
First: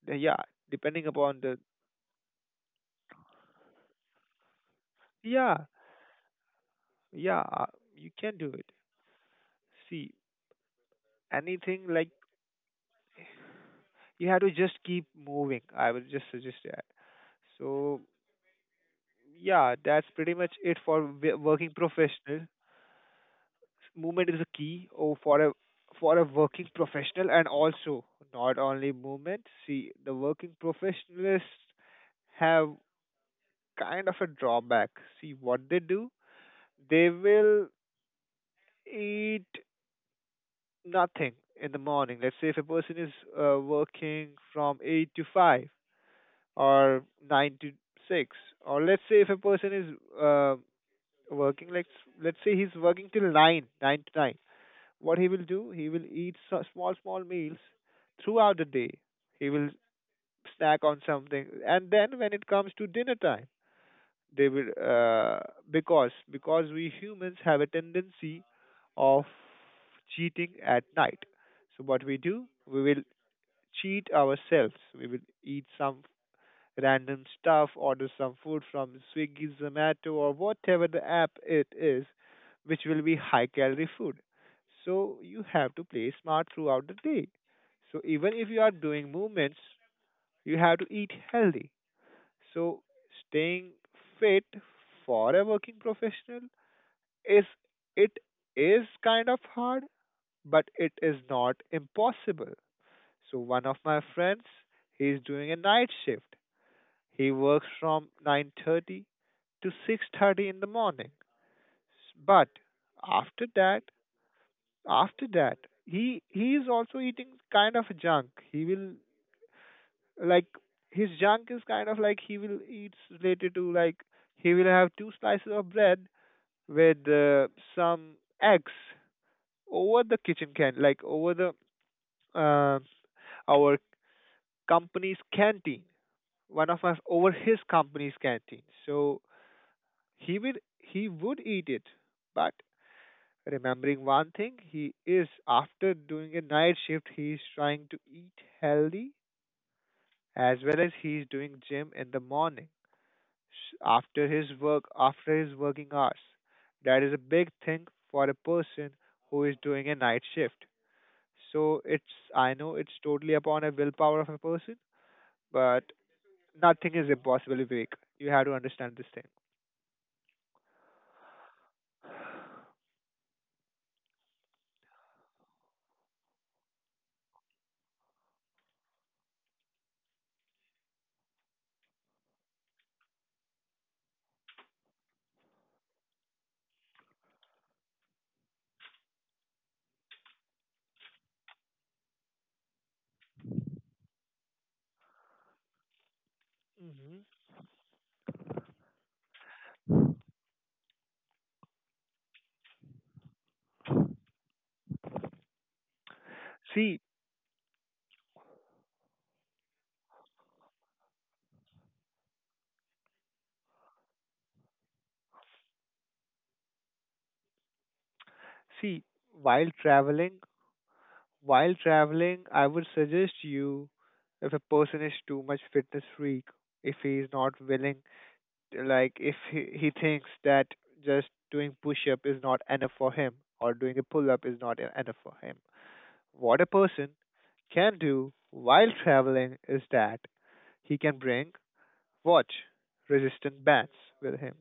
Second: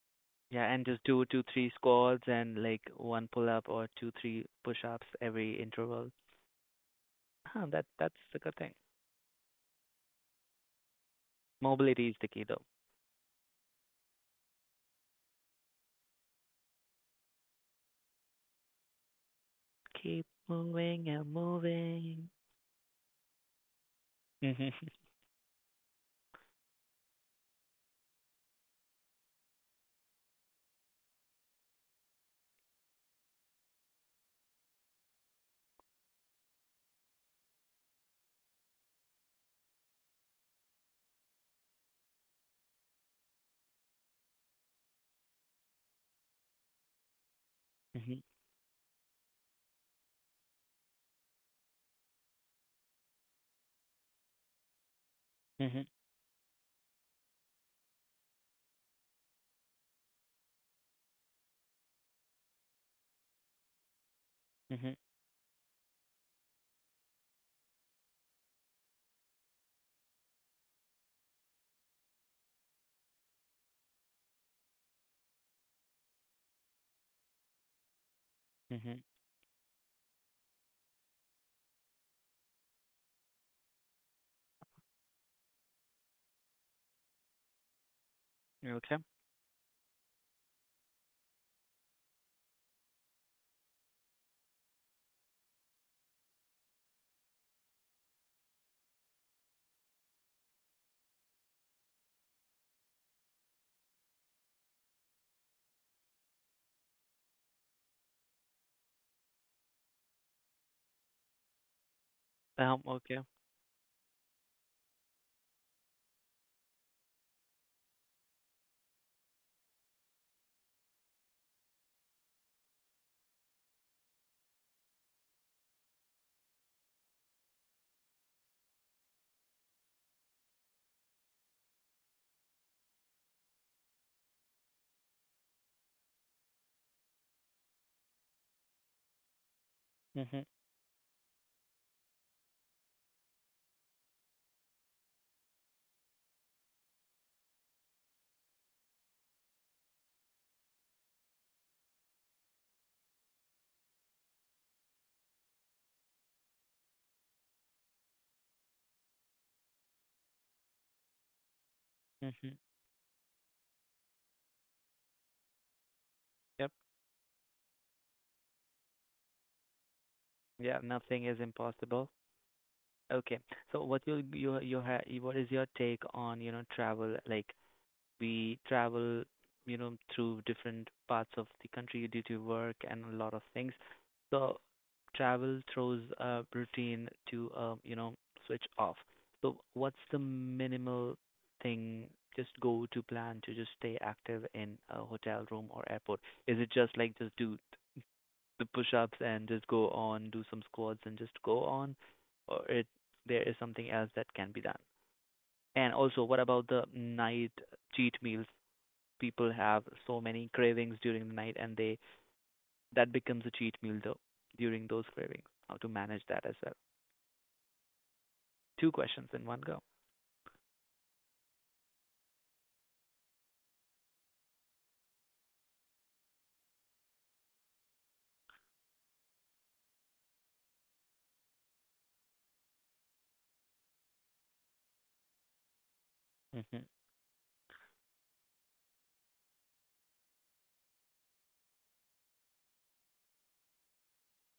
Yeah,
Yeah, and just
depending
do
upon
two,
the.
three squats and like 1 pull up or two, three push ups every
Yeah,
interval.
yeah,
Huh, that
you
that's
can
a
do
good
it.
thing.
See, anything
Mobility
like
is the key though.
you have to just keep moving. I would just suggest that. So yeah, that's
Keep
pretty much it for
moving and
working
moving.
professionals. Movement is a
Mhm.
key for a working professional, and also not only movement. See, the working professionalists have kind of a drawback. See what they do, they will eat nothing in the morning. Let's say if a person is working from 8 to 5, or 9 to
Mhm.
6, or let's say if a person is uh, working, like, let's say he's working till 9, 9 to 9. What he will do,
Mhm.
he will eat small small meals throughout the day. He will snack on something, and then when it comes to dinner time, they will
Mhm.
because we humans have a tendency of cheating at night. So what we do, we will cheat ourselves, we will eat some random stuff, order some food from
Mhm.
Swiggy, Zomato, or whatever the app it is, which will be high calorie food. So you have to play smart throughout the day. So even if you are
Okay.
doing movements, you have to eat healthy. So staying fit for a working professional is, it is kind of hard, but it is not impossible. So one of my friends, he is doing a night shift, he works from 9:30 to 6:30 in the morning. But
Okay.
after that, after that, he is also eating kind of junk. He will, like, his junk is kind of like, he will eat related to, like, he will have two slices of bread with some eggs over the kitchen can, like over the uh, our company's canteen, one of us over his company's canteen. So he
Mhm.
would, he would eat it, but remembering one thing, he is, after doing a night shift, he is trying to eat healthy, as well as he is doing gym in the morning, after his work, after his working hours. That is a big thing for a person who is doing a night shift. So it's, I
Mhm.
know it's totally upon a willpower of a person, but
Yep.
nothing is impossible, Vivek. You have to understand this thing.
Yeah. Nothing is impossible. Okay. So, what you ha what is your take on, you know, travel, like we travel, you know, through different parts of the country due to work and a lot of things. So travel throws a routine to, you know, switch off. So what's the minimal thing, just go to plan to just stay active in a hotel room or airport? Is it just like
Hmm.
just do the push-ups and just go on, do some squats and just go on, or it there is something else that can be done? And also, what about the
See,
night cheat meals? People have so many cravings during the night, and they, that becomes a cheat meal though during those cravings. How to manage that as well. Two
see,
questions in one
while
go.
traveling, while traveling, I would suggest you, if a person is too much fitness freak, if he is not willing, like if he thinks that just doing push up is not enough for him, or doing a pull up is not enough for him. What a
Mm-hmm.
person can do while traveling is that he can bring watch resistant bands with him,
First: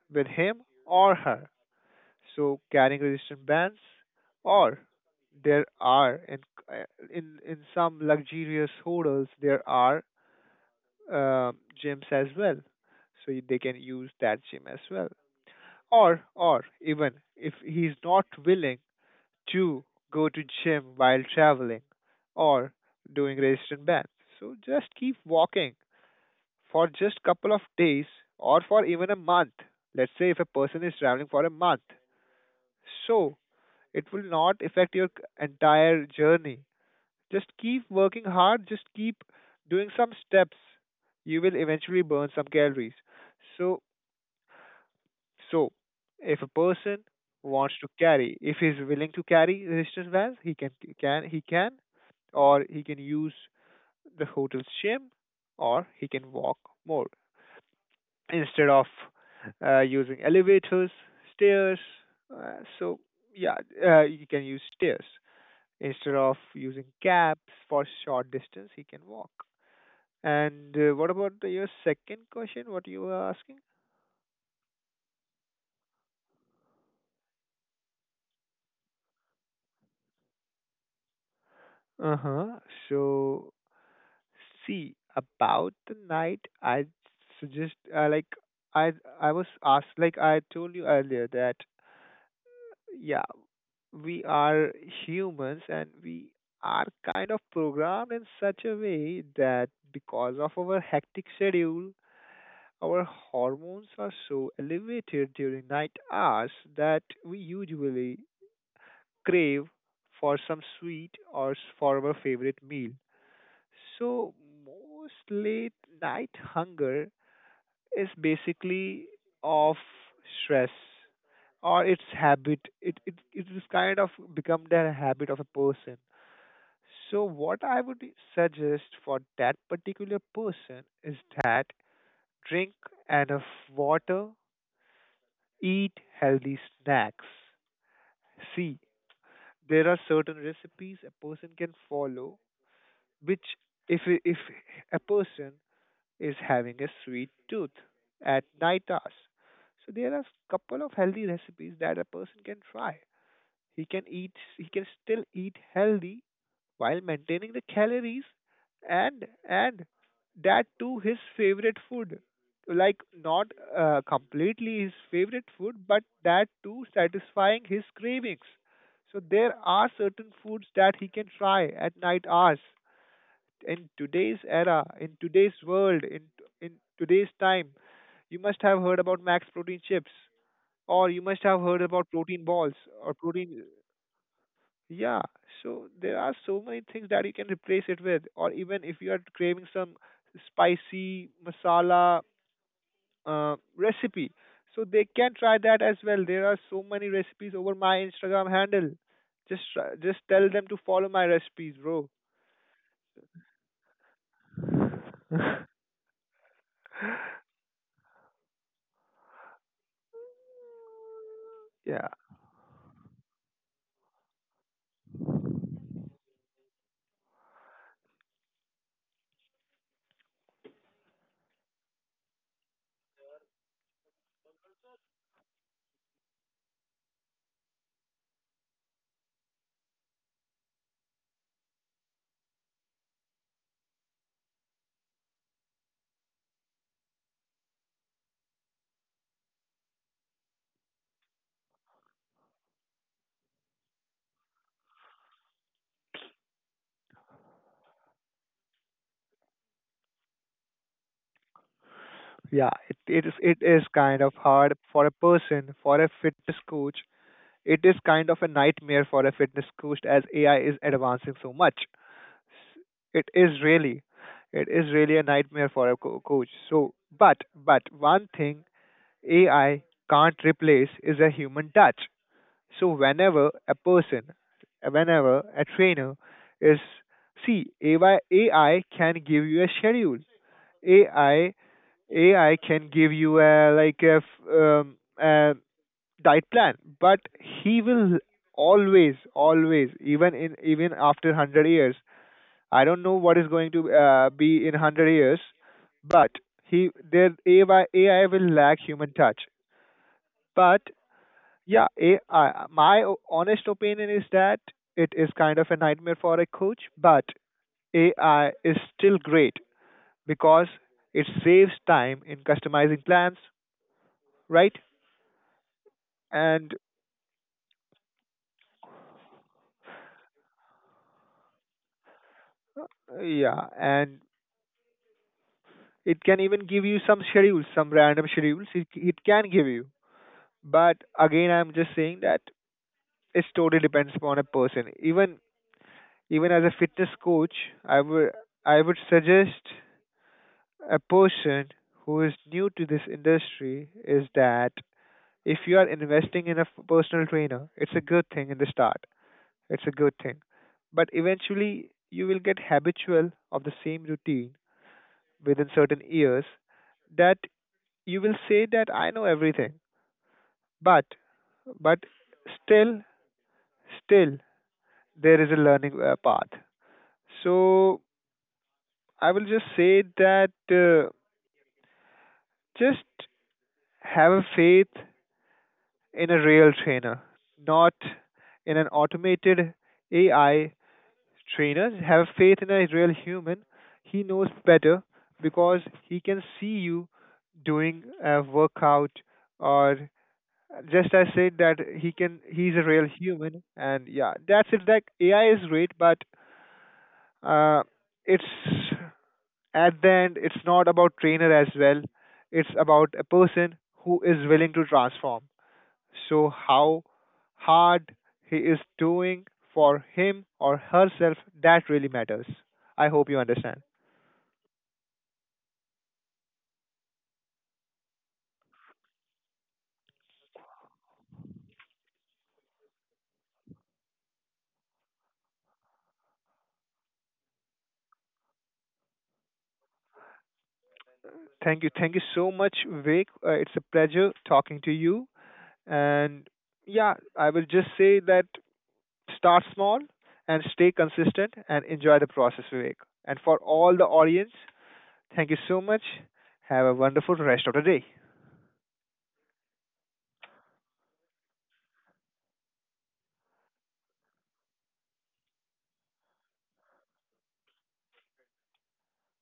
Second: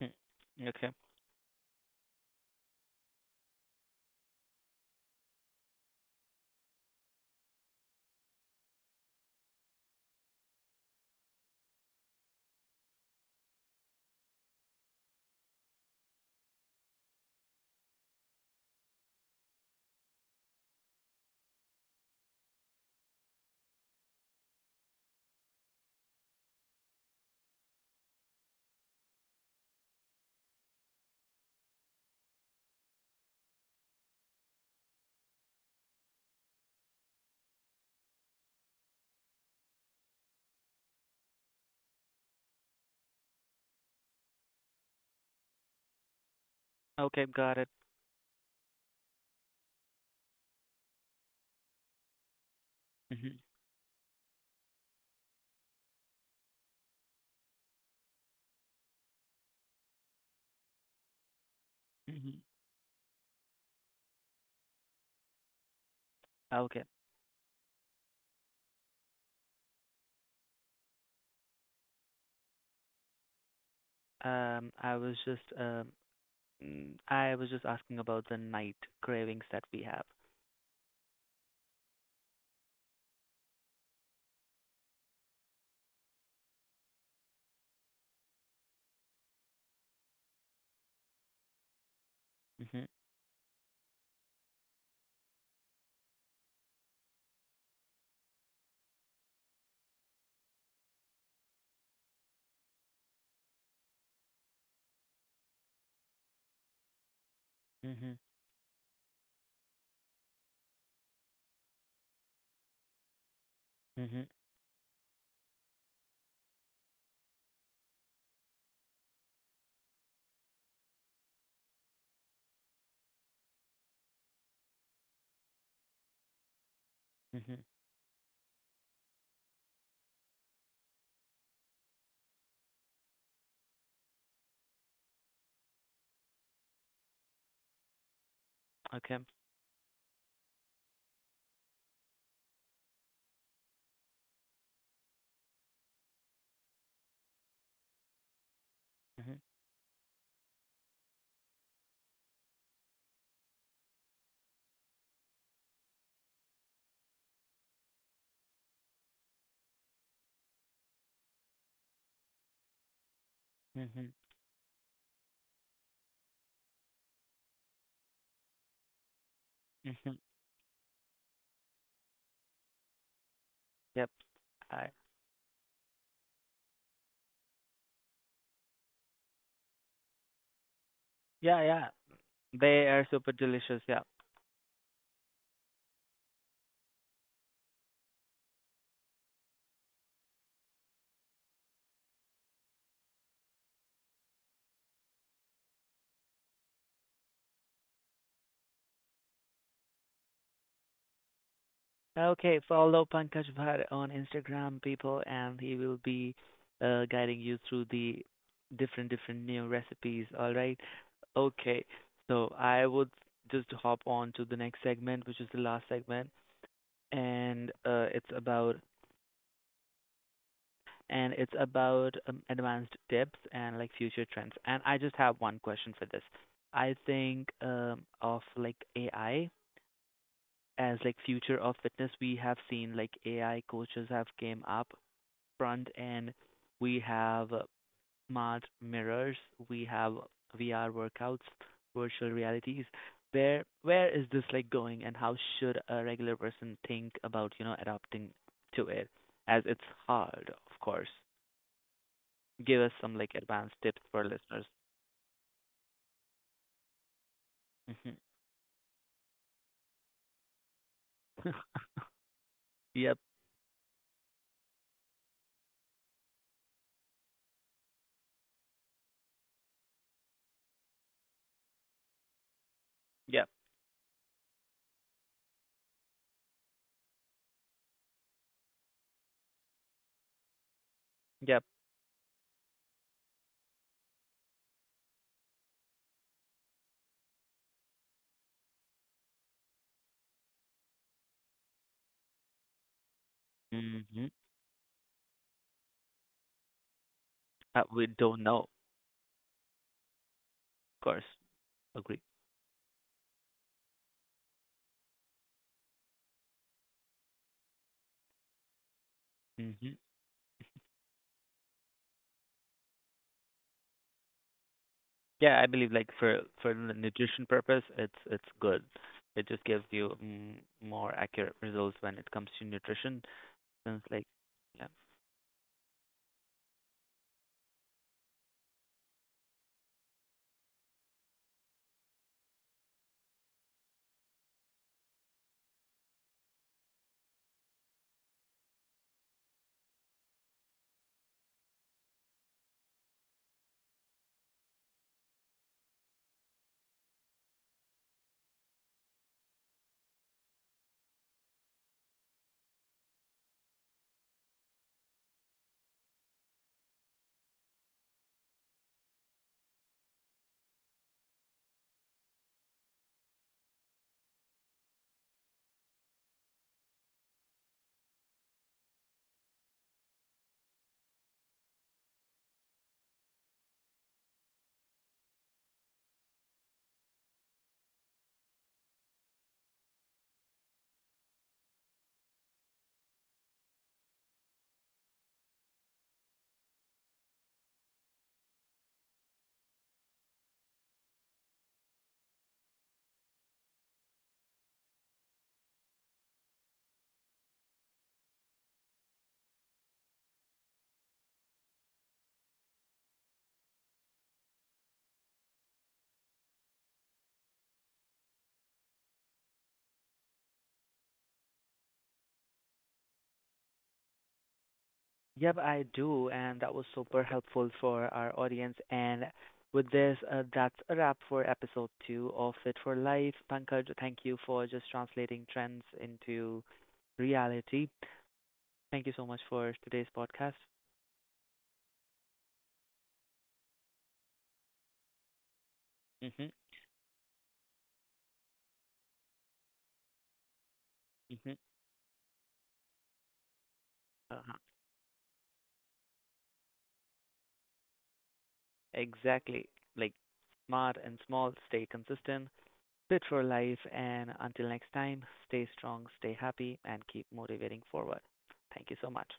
Hmm.
with him
Okay.
or her. So carrying resistant bands, or there are, in some luxurious hotels there are uh, gyms as well, so they can use that gym as well. Or, even if he's not willing to go to gym while traveling, or doing resistant bands, so just keep walking for just couple of days, or for even a month. Let's say if a person is traveling for a month, so it will not affect your entire journey. Just keep working hard, just keep doing some steps. You will eventually burn some calories. So, so, if a person
Okay, got it.
wants to carry, if he's willing to carry resistance bands, he can, can he can, or he can
Mm-hmm.
use the hotel's gym, or he can walk more instead of using elevators, stairs.
Mm-hmm.
So yeah, you can use stairs. Instead of
Okay.
using cabs for short distance, he can walk. And what about the- your second question? What you were asking?
Um, I was just um, I was just asking about the night cravings that we have.
Uh huh. So, see, about the night, I suggest, like, I I was asked like I told you earlier that
Mhm.
yeah, we are humans and we are kind of programmed in such a way that because of our hectic schedule, our hormones are so elevated during night hours that we usually
Mhm.
crave for some sweet, or for our favorite meal.
Mhm.
So, most late night hunger is basically of stress, or its habit. It is kind of become the habit of a person. So,
Mhm.
what I would suggest for that particular person is that drink enough water. Eat healthy snacks. See,
Okay.
there are certain recipes a person can follow, which if a person is having a sweet tooth at night hours,
Mhm.
so there are couple of healthy recipes that a person can try. He can eat. He can still eat healthy while maintaining the calories, and that too his favorite food, like not
Mhm.
completely his favorite food, but that too satisfying his cravings. So there are
Mhm.
certain foods that he can try at night hours. In
Yep.
today's era,
I,
in today's world, in today's time, you must have heard about max protein chips, or you must have
yeah,
heard
yeah.
about protein balls
They are
or
super
protein.
delicious. Yeah.
Yeah, so there are so many things that you can replace it with, or even if you are craving some spicy masala recipe, so they can try that as well. There are so many recipes over my Instagram handle. Just try, just tell them to follow my recipes, bro.
Okay, follow Pankaj Bhat on Instagram, people, and he will be guiding you through the different different new recipes. All right. Okay.
Yeah,
So I would just hop on to the next segment, which is the last segment, and it's about, advanced tips and like future trends. And I just have one question for this. I think of like AI as like future of fitness. We have seen like AI coaches have came up front end, we have smart mirrors, we have VR workouts, virtual realities. Where is this like going, and how should a regular person think about, you know, adapting to it? As it's hard, of course.
yeah,
Give us
it,
some
it is
like
it
advanced
is
tips
kind
for
of
listeners.
hard for a person, for a fitness coach. It is
Hmm.
kind of a nightmare for a fitness coach as AI is advancing so much.
Yep,
it is really it is really a nightmare for a coach. So, but one thing AI can't replace is a human touch. So whenever
yep,
a person, whenever a trainer is, see, AI can give you a schedule. ai
yep.
ai can give you a, like a, f- um, a diet plan, but he will, always, even in, even after 100 years, I don't know what is going to
hmm
be in 100 years, but he their AI,
We
AI
don't
will
know, of
lack human touch. But
course.
yeah,
Agree.
AI, my honest opinion is that it is kind of a nightmare for a coach, but AI is still great
Hmm.
because it saves time in customizing plans, right?
Yeah, I believe like for
And
the nutrition purpose, it's good. It just gives you more accurate results when it comes to nutrition.
yeah,
And it's
and
like, yeah.
it can even give you some schedules, some random schedules. It can give you, but again, I'm just saying that it totally depends upon a person. Even as a fitness coach, I would I would suggest a person who is new to this industry is that if you are investing in a personal trainer, it's a good thing in the start. It's a good thing, but eventually you will get habitual of the same routine within certain years, that you will say that I know everything, but, but still, still there is a learning path. So I will just say that just have a faith in a real trainer, not in an automated AI trainer. Have faith in a real human. He knows better because he can see you doing a workout, or just I said that he can, he's a real human. And yeah, that's it, like AI is great but uh it's, at the end, it's not about trainer as well. It's about a person who is willing to transform. So how hard he is doing for him or herself, that really matters. I hope you understand.
Yep, I do, and that was super helpful for our audience. And with this, that's a wrap for episode 2 of Fit for Life. Pankaj, thank you for just translating trends into reality. Thank you so much for today's podcast.
Thank you. Thank you so much, Vivek. It's a pleasure talking to you. And
Mhm.
yeah, I will just say that start small and stay consistent
Mhm.
and enjoy the process, Vivek. And for all the audience,
Uh-huh.
thank you so much. Have a wonderful rest of the day.
Exactly. Like smart and small, stay consistent. Fit for life. And until next time, stay strong, stay happy, and keep motivating forward. Thank you so much.